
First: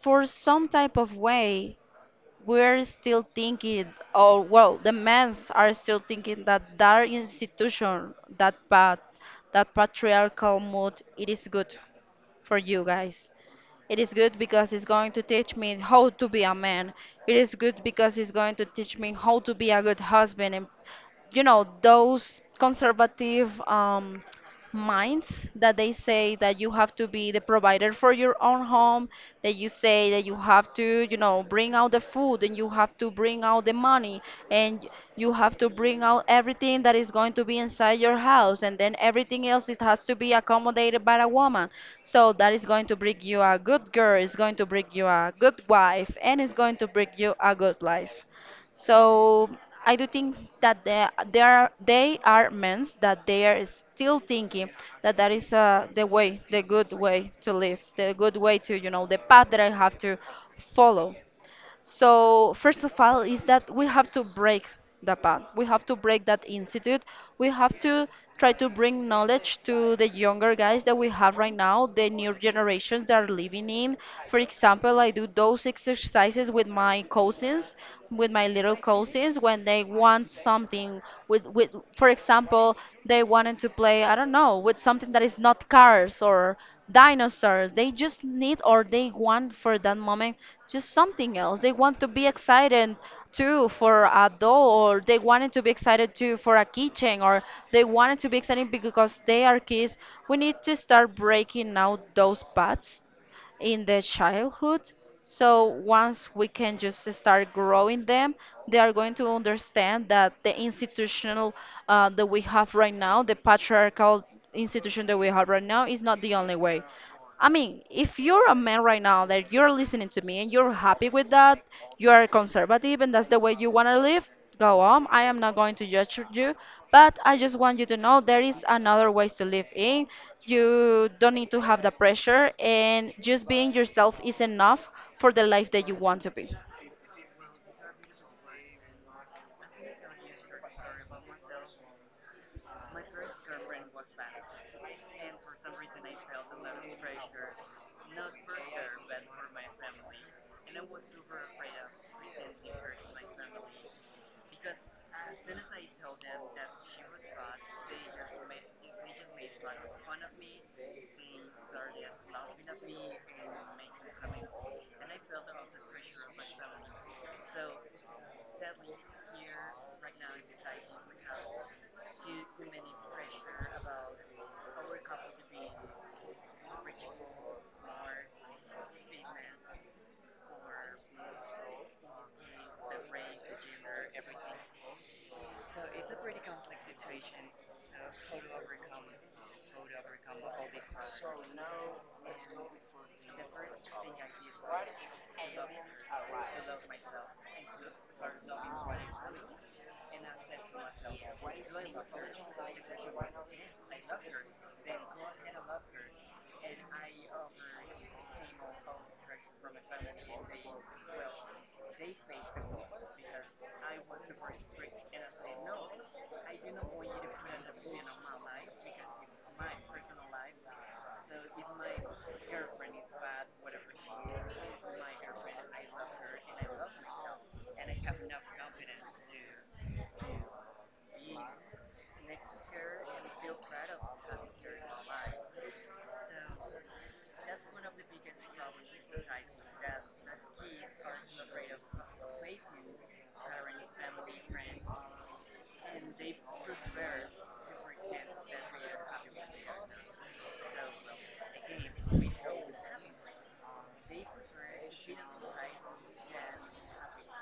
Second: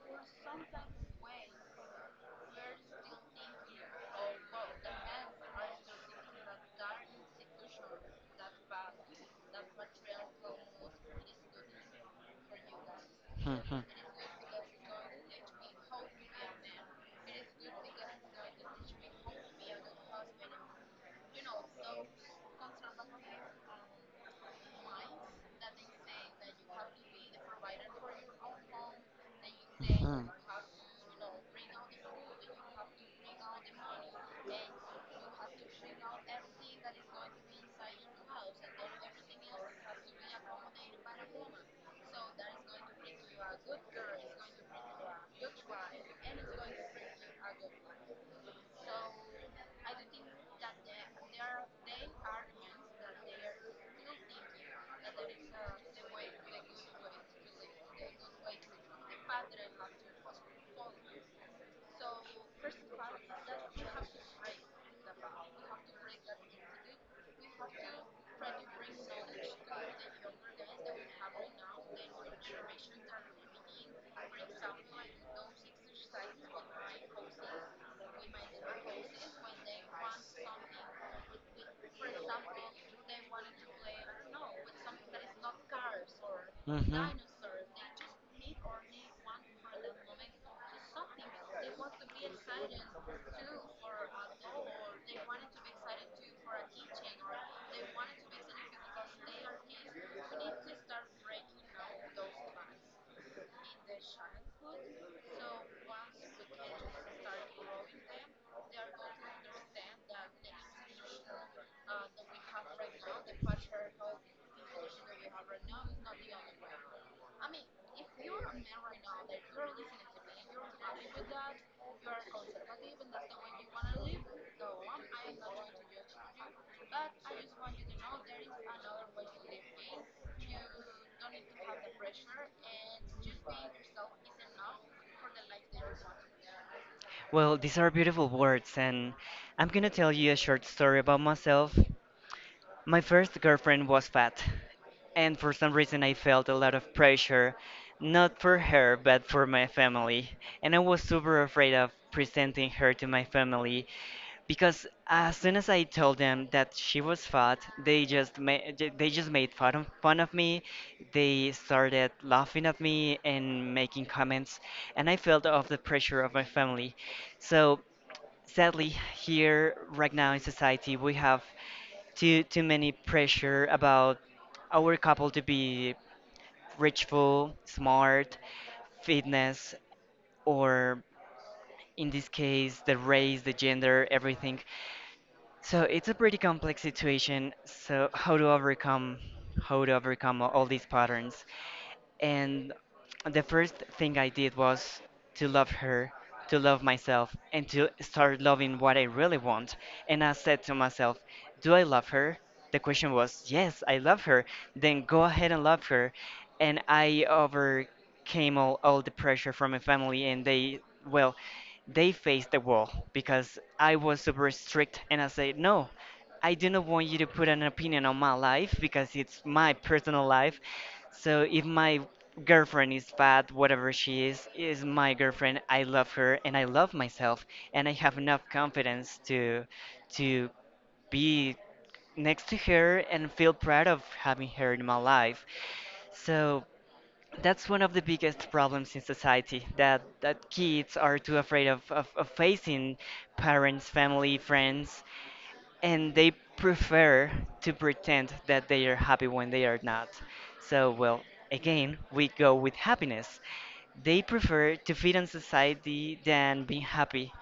Speaker 2: for some type of way, we're still thinking, or well, the men's are still thinking that that institution, that path, that patriarchal mode, it is good for you guys.
Speaker 1: Mhm. Mhm.
Speaker 2: It is good because it's going to teach me how to be a man. It is good because it's going to teach me how to be a good husband, and you know those conservative um minds that they say that you have to be the provider for your own home, that you say that you have to, you know, bring out the food, and you have to bring out the money, and you have to bring out everything that
Speaker 1: Inside
Speaker 2: is going to be inside
Speaker 1: your
Speaker 2: your
Speaker 1: house,
Speaker 2: house,
Speaker 1: then
Speaker 2: and then
Speaker 1: everything
Speaker 2: everything else
Speaker 1: else
Speaker 2: it
Speaker 1: has
Speaker 2: has to
Speaker 1: to be
Speaker 2: be accommodated
Speaker 1: accommodated by
Speaker 2: by
Speaker 1: the
Speaker 2: a
Speaker 1: woman.
Speaker 2: woman.
Speaker 1: So
Speaker 2: So that
Speaker 1: that is
Speaker 2: is going
Speaker 1: going to
Speaker 2: to bring
Speaker 1: bring
Speaker 2: you
Speaker 1: a
Speaker 2: a
Speaker 1: good
Speaker 2: good girl,
Speaker 1: girl. It's
Speaker 2: it's
Speaker 1: going to
Speaker 2: going
Speaker 1: bring
Speaker 2: to bring you a
Speaker 1: you a
Speaker 2: good
Speaker 1: good wife,
Speaker 2: wife,
Speaker 1: and
Speaker 2: and it's
Speaker 1: it's going
Speaker 2: going to
Speaker 1: to bring you a
Speaker 2: bring you a good life.
Speaker 1: good life. So
Speaker 2: So
Speaker 1: I
Speaker 2: I
Speaker 1: do
Speaker 2: do think
Speaker 1: think that
Speaker 2: that there,
Speaker 1: there,
Speaker 2: there are,
Speaker 1: they
Speaker 2: they
Speaker 1: are
Speaker 2: are
Speaker 1: men
Speaker 2: men
Speaker 1: that
Speaker 2: that
Speaker 1: they
Speaker 2: they
Speaker 1: are
Speaker 2: are still
Speaker 1: guilty,
Speaker 2: thinking
Speaker 1: and
Speaker 2: that that
Speaker 1: there is
Speaker 2: is
Speaker 1: a
Speaker 2: uh,
Speaker 1: the
Speaker 2: the
Speaker 1: way,
Speaker 2: way,
Speaker 1: the
Speaker 2: the
Speaker 1: good way,
Speaker 2: good way to live,
Speaker 1: the
Speaker 2: the good
Speaker 1: good way.
Speaker 2: way to, you know,
Speaker 1: The
Speaker 2: the path that
Speaker 1: padre
Speaker 2: I have
Speaker 1: has to
Speaker 2: to
Speaker 1: follow.
Speaker 2: follow. So first of all is that we have to break the path. We have to break that institute. We have to try to bring knowledge to the younger guys that we have right now, the new generations that are living in. For example, I do those exercises with my cousins, with my little cousins when they want something with with, for example, they wanted to play, I don't know, with something that is not cars or dinosaurs. They just need or they want for that moment just something else. They want to be excited too for a doll, or they wanted to be excited too for a kitchen, or they wanted to be excited because they are kids. We need to start breaking out those paths in the childhood. So once we can just start growing them, they are going to understand that the institutional uh, that we have right now, the patriarchal institution that we have right now, is not the only way. I mean, if you're a man right now that you're listening to me and you're happy with that, you are conservative and that's the way you want to live, go on, I am not going to judge you, but I just want you to know there is another ways to live in. You don't need to have the pressure, and just being yourself is enough for the life that you want to be.
Speaker 1: Well, these are beautiful words, and I'm gonna tell you a short story about myself. My first girlfriend was fat, and for some reason I felt a lot of pressure, not for her, but for my family. And I was super afraid of presenting her to my family because as soon as I told them that she was fat, they just made they just made fun of, fun of me. They started laughing at me and making comments, and I felt of the pressure of my family. So sadly, here right now in society, we have too too many pressure about our couple to be richful, smart, fitness, or in this case the race, the gender, everything. So it's a pretty complex situation. So how to overcome how to overcome all these patterns? And the first thing I did was to love her, to love myself, and to start loving what I really want. And I said to myself, do I love her? The question was, yes, I love her. Then go ahead and love her. And I overcame all, all the pressure from my family, and they, well, they faced the wall because I was super strict and I said, no. I do not want you to put an opinion on my life because it's my personal life. So if my girlfriend is bad, whatever she is, is my girlfriend. I love her and I love myself and I have enough confidence to to be next to her and feel proud of having her in my life. So that's one of the biggest problems in society that that kids are too afraid of, of, of facing parents, family, friends, and they prefer to pretend that they are happy when they are not. So, well, again, we go with happiness. They prefer to fit in society than being happy.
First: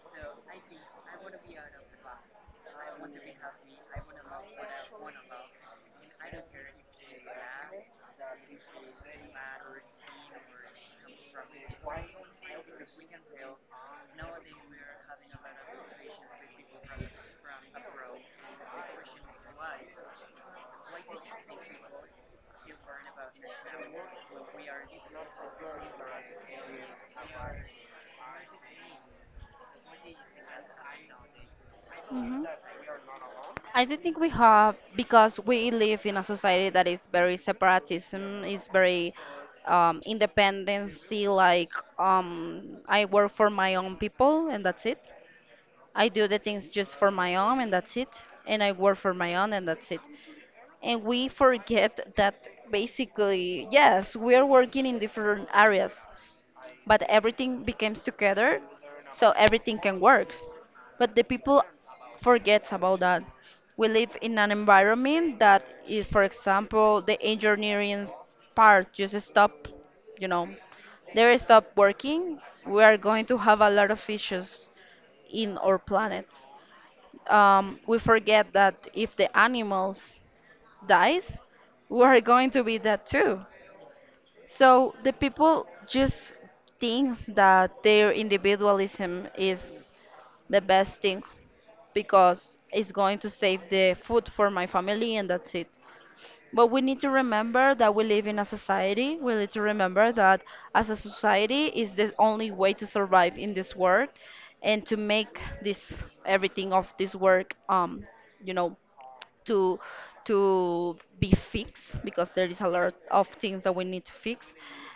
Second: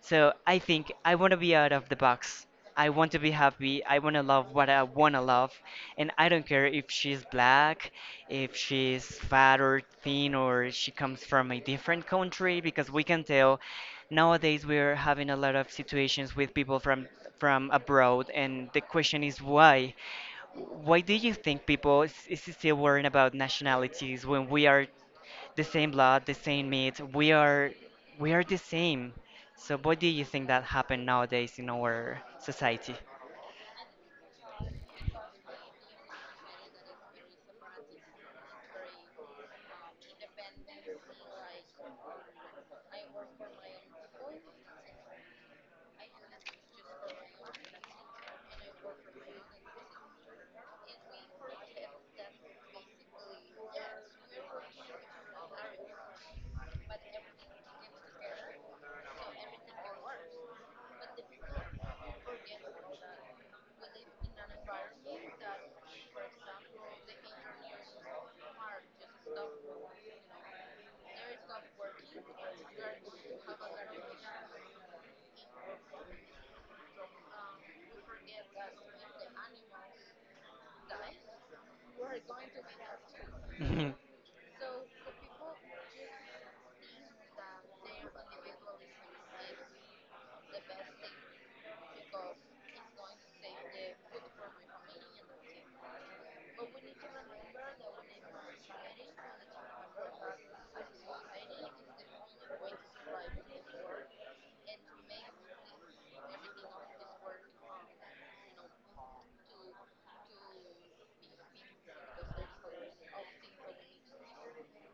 Speaker 1: So I think I want to be out of the box. I want to be happy. I want to love what I want to love. And I don't care if she's black, if she's fat or thin, or she comes from a different country, because we can tell nowadays we're having a lot of situations with people from from abroad. And the question is why? Why do you think people is, is still worrying about nationalities when we are the same blood, the same meat. We are we are the same. So what do you think that happened nowadays in our
Speaker 2: Mhm.
Speaker 1: society?
Speaker 2: I don't think we have, because we live in a society that is very separatism, is very um, independency. Like um, I work for my own people and that's it. I do the things just for my own and that's it. And I work for my own and that's it. And we forget that basically, yes, we are working in different areas, but everything becomes together, so everything can work. But the people forgets about that. We live in an environment that is, for example, the engineering part just stop, you know, they stop working. We are going to have a lot of issues in our planet. Um, we forget that if the animals dies, we're going to be that too.
Speaker 1: Mhm.
Speaker 2: So the people just think that their individualism is the best thing because it's going to save the food for my family and that's it. But we need to remember that we live in a society. We need to remember that as a society is the only way to survive in this world, and to make this everything of this work, um you know, to to be fixed, because there is a lot of things that we need to fix.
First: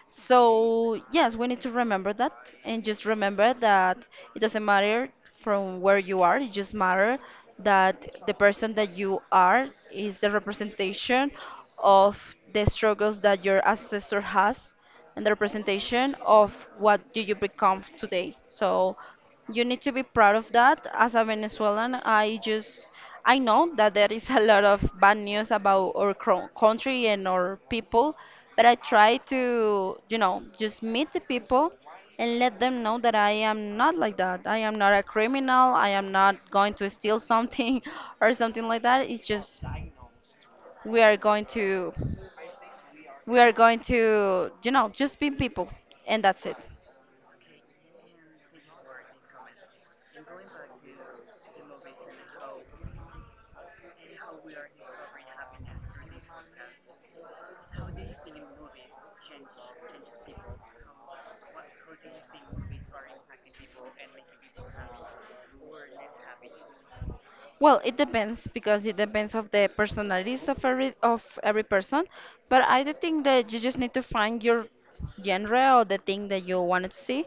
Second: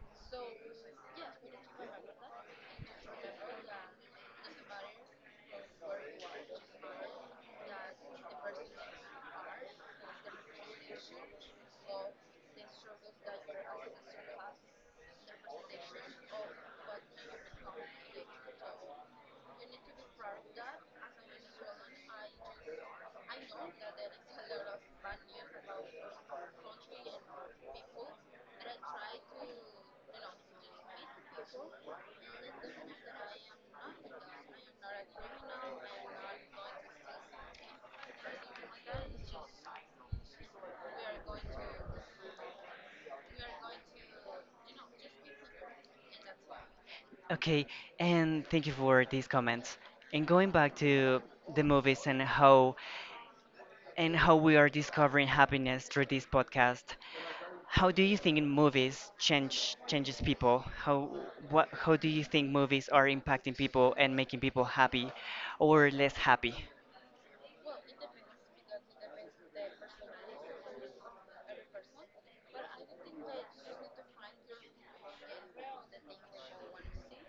Speaker 2: So yes, we need to remember that, and just remember that it doesn't matter from where you are, it just matter that the person that you are is the representation of the struggles that your ancestor has, and the representation of what do you become today. So you need to be proud of that. As a Venezuelan, I just I know that there is a lot of bad news about our cro- country and our people, but I try to, you know, just meet the people and let them know that I am not like that. I am not a criminal. I am not going to steal something or something like that. It's just we are going to we are going to, you know, just be people and that's it.
Speaker 1: Okay, and thank you for these comments. And going back to the movies and how and how we are discovering happiness through this podcast. How do you think in movies change changes people? How what how do you think movies are impacting people and making people happy or less happy?
Speaker 2: Well, it depends, because it depends of the personalities of every of every person. But I do think that you just need to find your genre or the thing that you wanted to see,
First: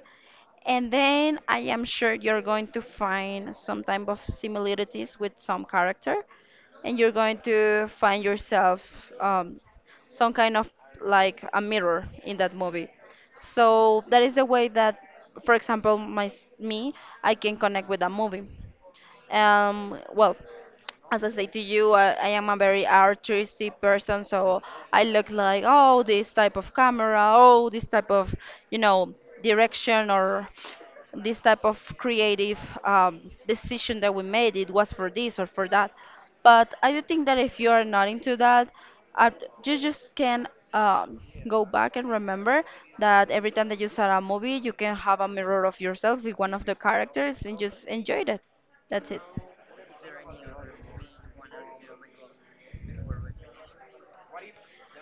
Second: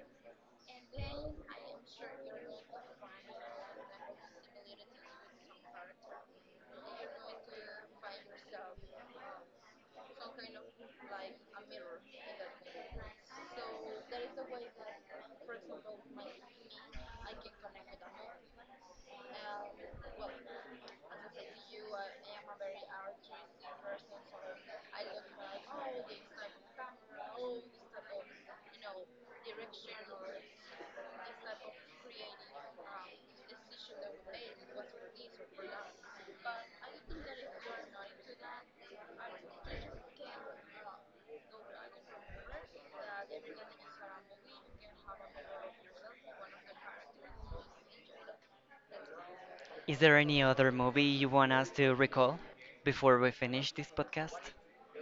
Speaker 2: and then I am sure you're going to find some type of similarities with some character, and you're going to find yourself um, some kind of like a mirror in that movie. So that is the way that, for example, my s- me, I can connect with a movie. Um, well, as I say to you, I, I am a very artistic person, so I look like, oh, this type of camera, oh, this type of, you know, direction or this type of creative um, decision that we made, it was for this or for that. But I do think that if you are not into that, uh, you just can um, go back and remember that every time that you saw a movie, you can have a mirror of yourself with one of the characters and just enjoy it. That's it.
Speaker 1: Is there any other movie you want us to recall before we finish this podcast?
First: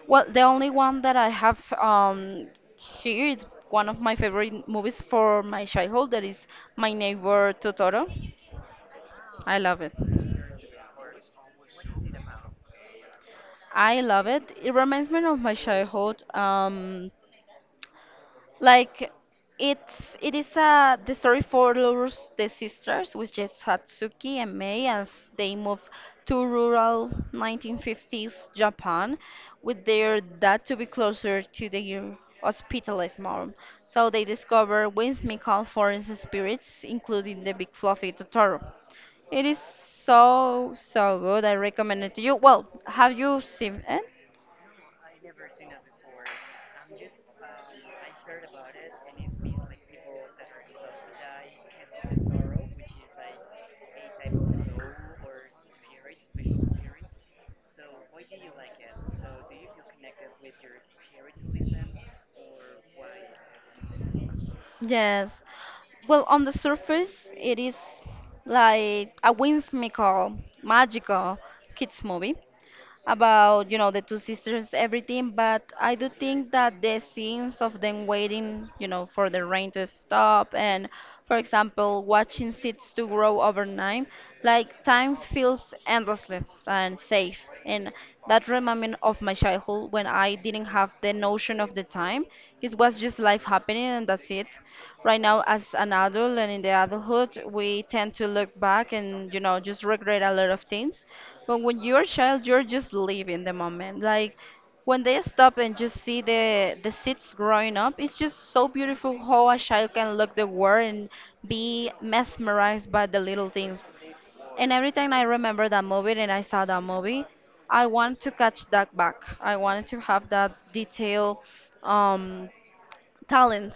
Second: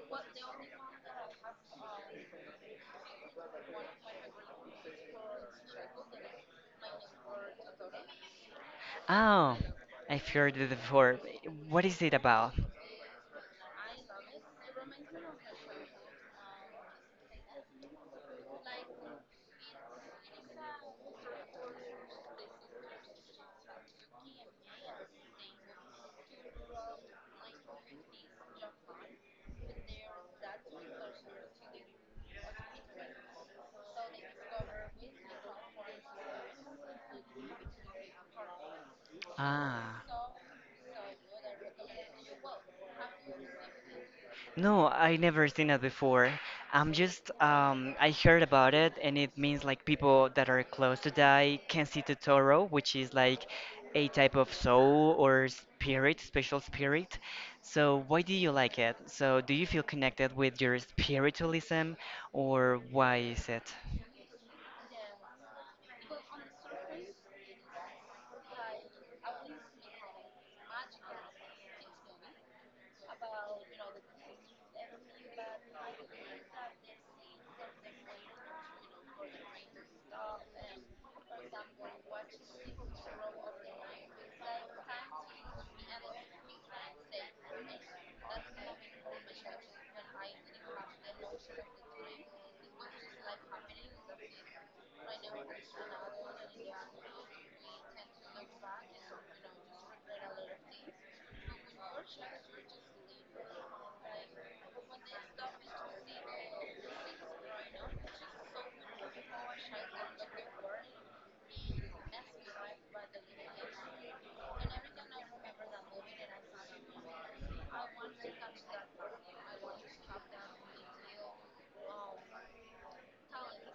Speaker 2: Well, the only one that I have um, here is one of my favorite movies for my childhood. That is My Neighbor Totoro.
Speaker 1: Oh,
Speaker 2: I love it.
Speaker 1: I've heard it before. What is it about?
Speaker 2: I love it. It reminds me of my childhood. Um, Like it's it is uh the story follows the sisters, which is Hatsuki and Mei, as they move to rural nineteen fifties Japan with their dad to be closer to their hospitalized mom. So they discover whimsical foreign spirits, including the big fluffy Totoro. It is
Speaker 1: Ah,
Speaker 2: so so good. I recommend it to you. Well, have you seen it?
Speaker 1: no, I never seen it before. I'm just, um, I heard about it, and it means like people that are close to die can see the Toro, which is like a type of soul or spirit, special spirit. So, why do you like it? So, do you feel connected with your spiritualism, or why is it?
Speaker 2: Yes. Well, on the surface, it is like a whimsical, magical kids movie about, you know, the two sisters, everything, but I do think that the scenes of them waiting, you know, for the rain to stop, and, for example, watching seeds to grow overnight, like time feels endless and safe. And that reminds moment of my childhood when I didn't have the notion of the time. It was just life happening and that's it. Right now, as an adult and in the adulthood, we tend to look back and, you know, just regret a lot of things. But when you're a child, you're just living the moment. Like when they stop and just see the the seeds growing up, it's just so beautiful how a child can look the world and be mesmerized by the little things. And every time I remember that movie and I saw that movie, I want to catch that back. I wanted to have that detail, um, talent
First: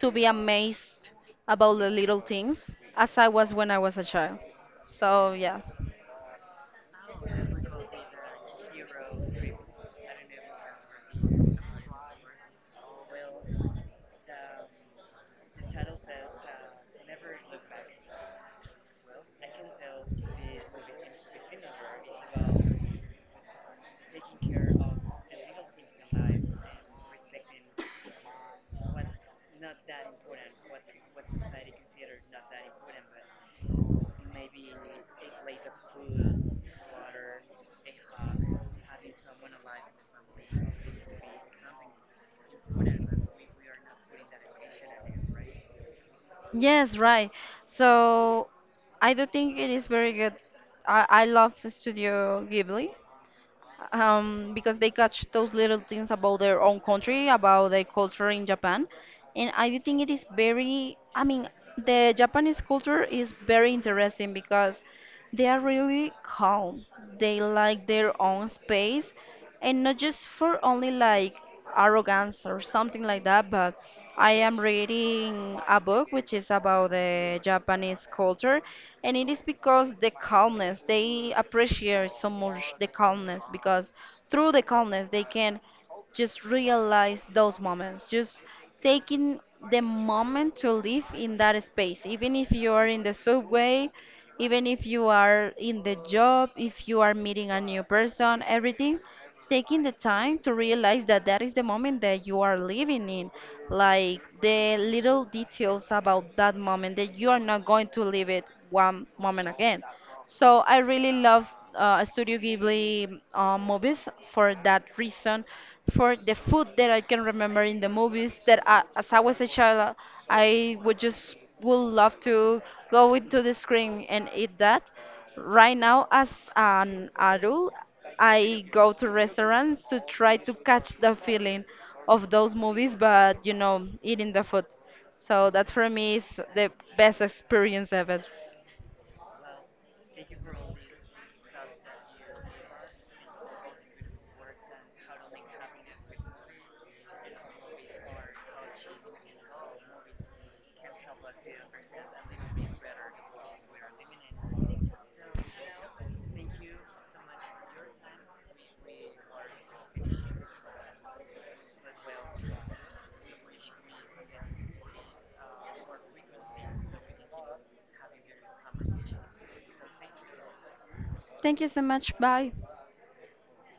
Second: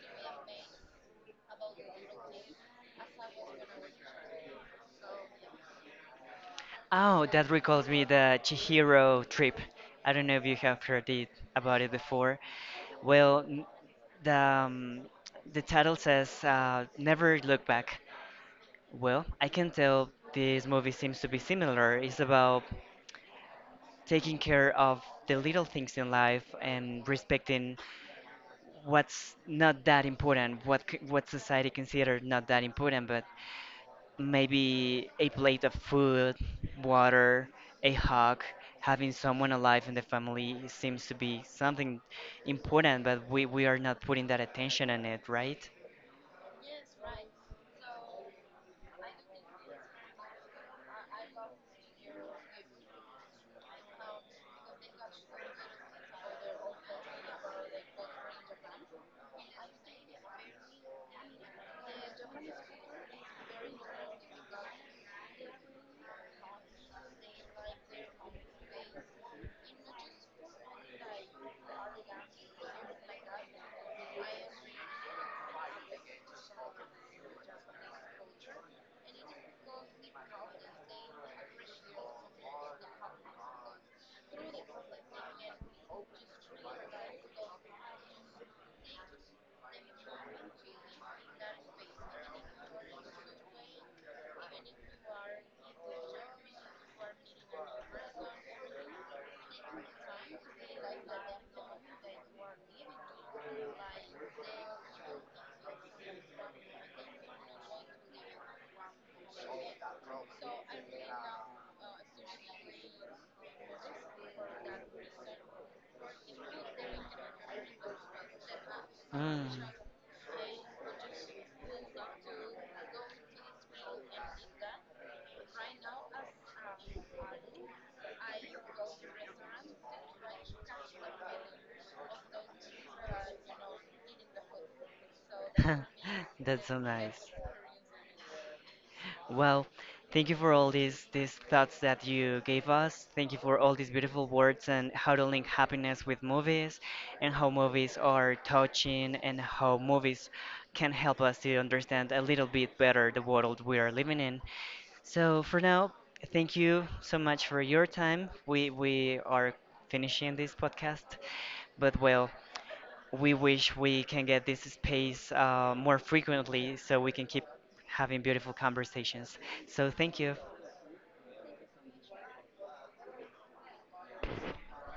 Speaker 2: to be amazed about the little things as I was when I was a child. So, yes.
Speaker 1: Oh, that recalls me the Chihiro trip. I don't know if you have heard it, about it before. Well, n- the um, the title says uh, "Never Look Back." Well, I can tell this movie seems to be similar. It's about taking care of the little things in life and respecting what's not that important, what c- what society considers not that important, but maybe a plate of food, water, a hug. Having someone alive in the family seems to be something important, but we, we are not putting that attention on it, right?
Speaker 2: Yes, right. So I do think it is very good. I, I love Studio Ghibli. Um, because they catch those little things about their own country, about their culture in Japan. And I do think it is very, I mean, the Japanese culture is very interesting because they are really calm. They like their own space and not just for only like arrogance or something like that, but I am reading a book which is about the Japanese culture, and it is because the calmness, they appreciate so much the calmness, because through the calmness they can just realize those moments, just taking the moment to live in that space, even if you are in the subway. Even if you are in the job, if you are meeting a new person, everything, taking the time to realize that that is the moment that you are living in, like the little details about that moment that you are not going to live it one moment again. So I really love uh, Studio Ghibli uh, movies for that reason, for the food that I can remember in the movies. That I, as I was a
Speaker 1: Mm.
Speaker 2: child, I would just would love to go into the screen and eat that. Right now, as an adult, I go to restaurants to try to catch the feeling of those movies, but you know, eating the food. So that for me is
Speaker 1: That's
Speaker 2: the
Speaker 1: so
Speaker 2: best
Speaker 1: nice.
Speaker 2: experience ever.
Speaker 1: Well, thank you for all these these thoughts that you gave us. Thank you for all these beautiful words and how to link happiness with movies and how movies are touching and how movies can help us to understand a little bit better the world we are living in. So for now, thank you so much for your time. We we are finishing this podcast, but well, we wish we can get this space uh, more frequently so we can keep having beautiful conversations. So thank you.
Speaker 2: Thank you so much. Bye.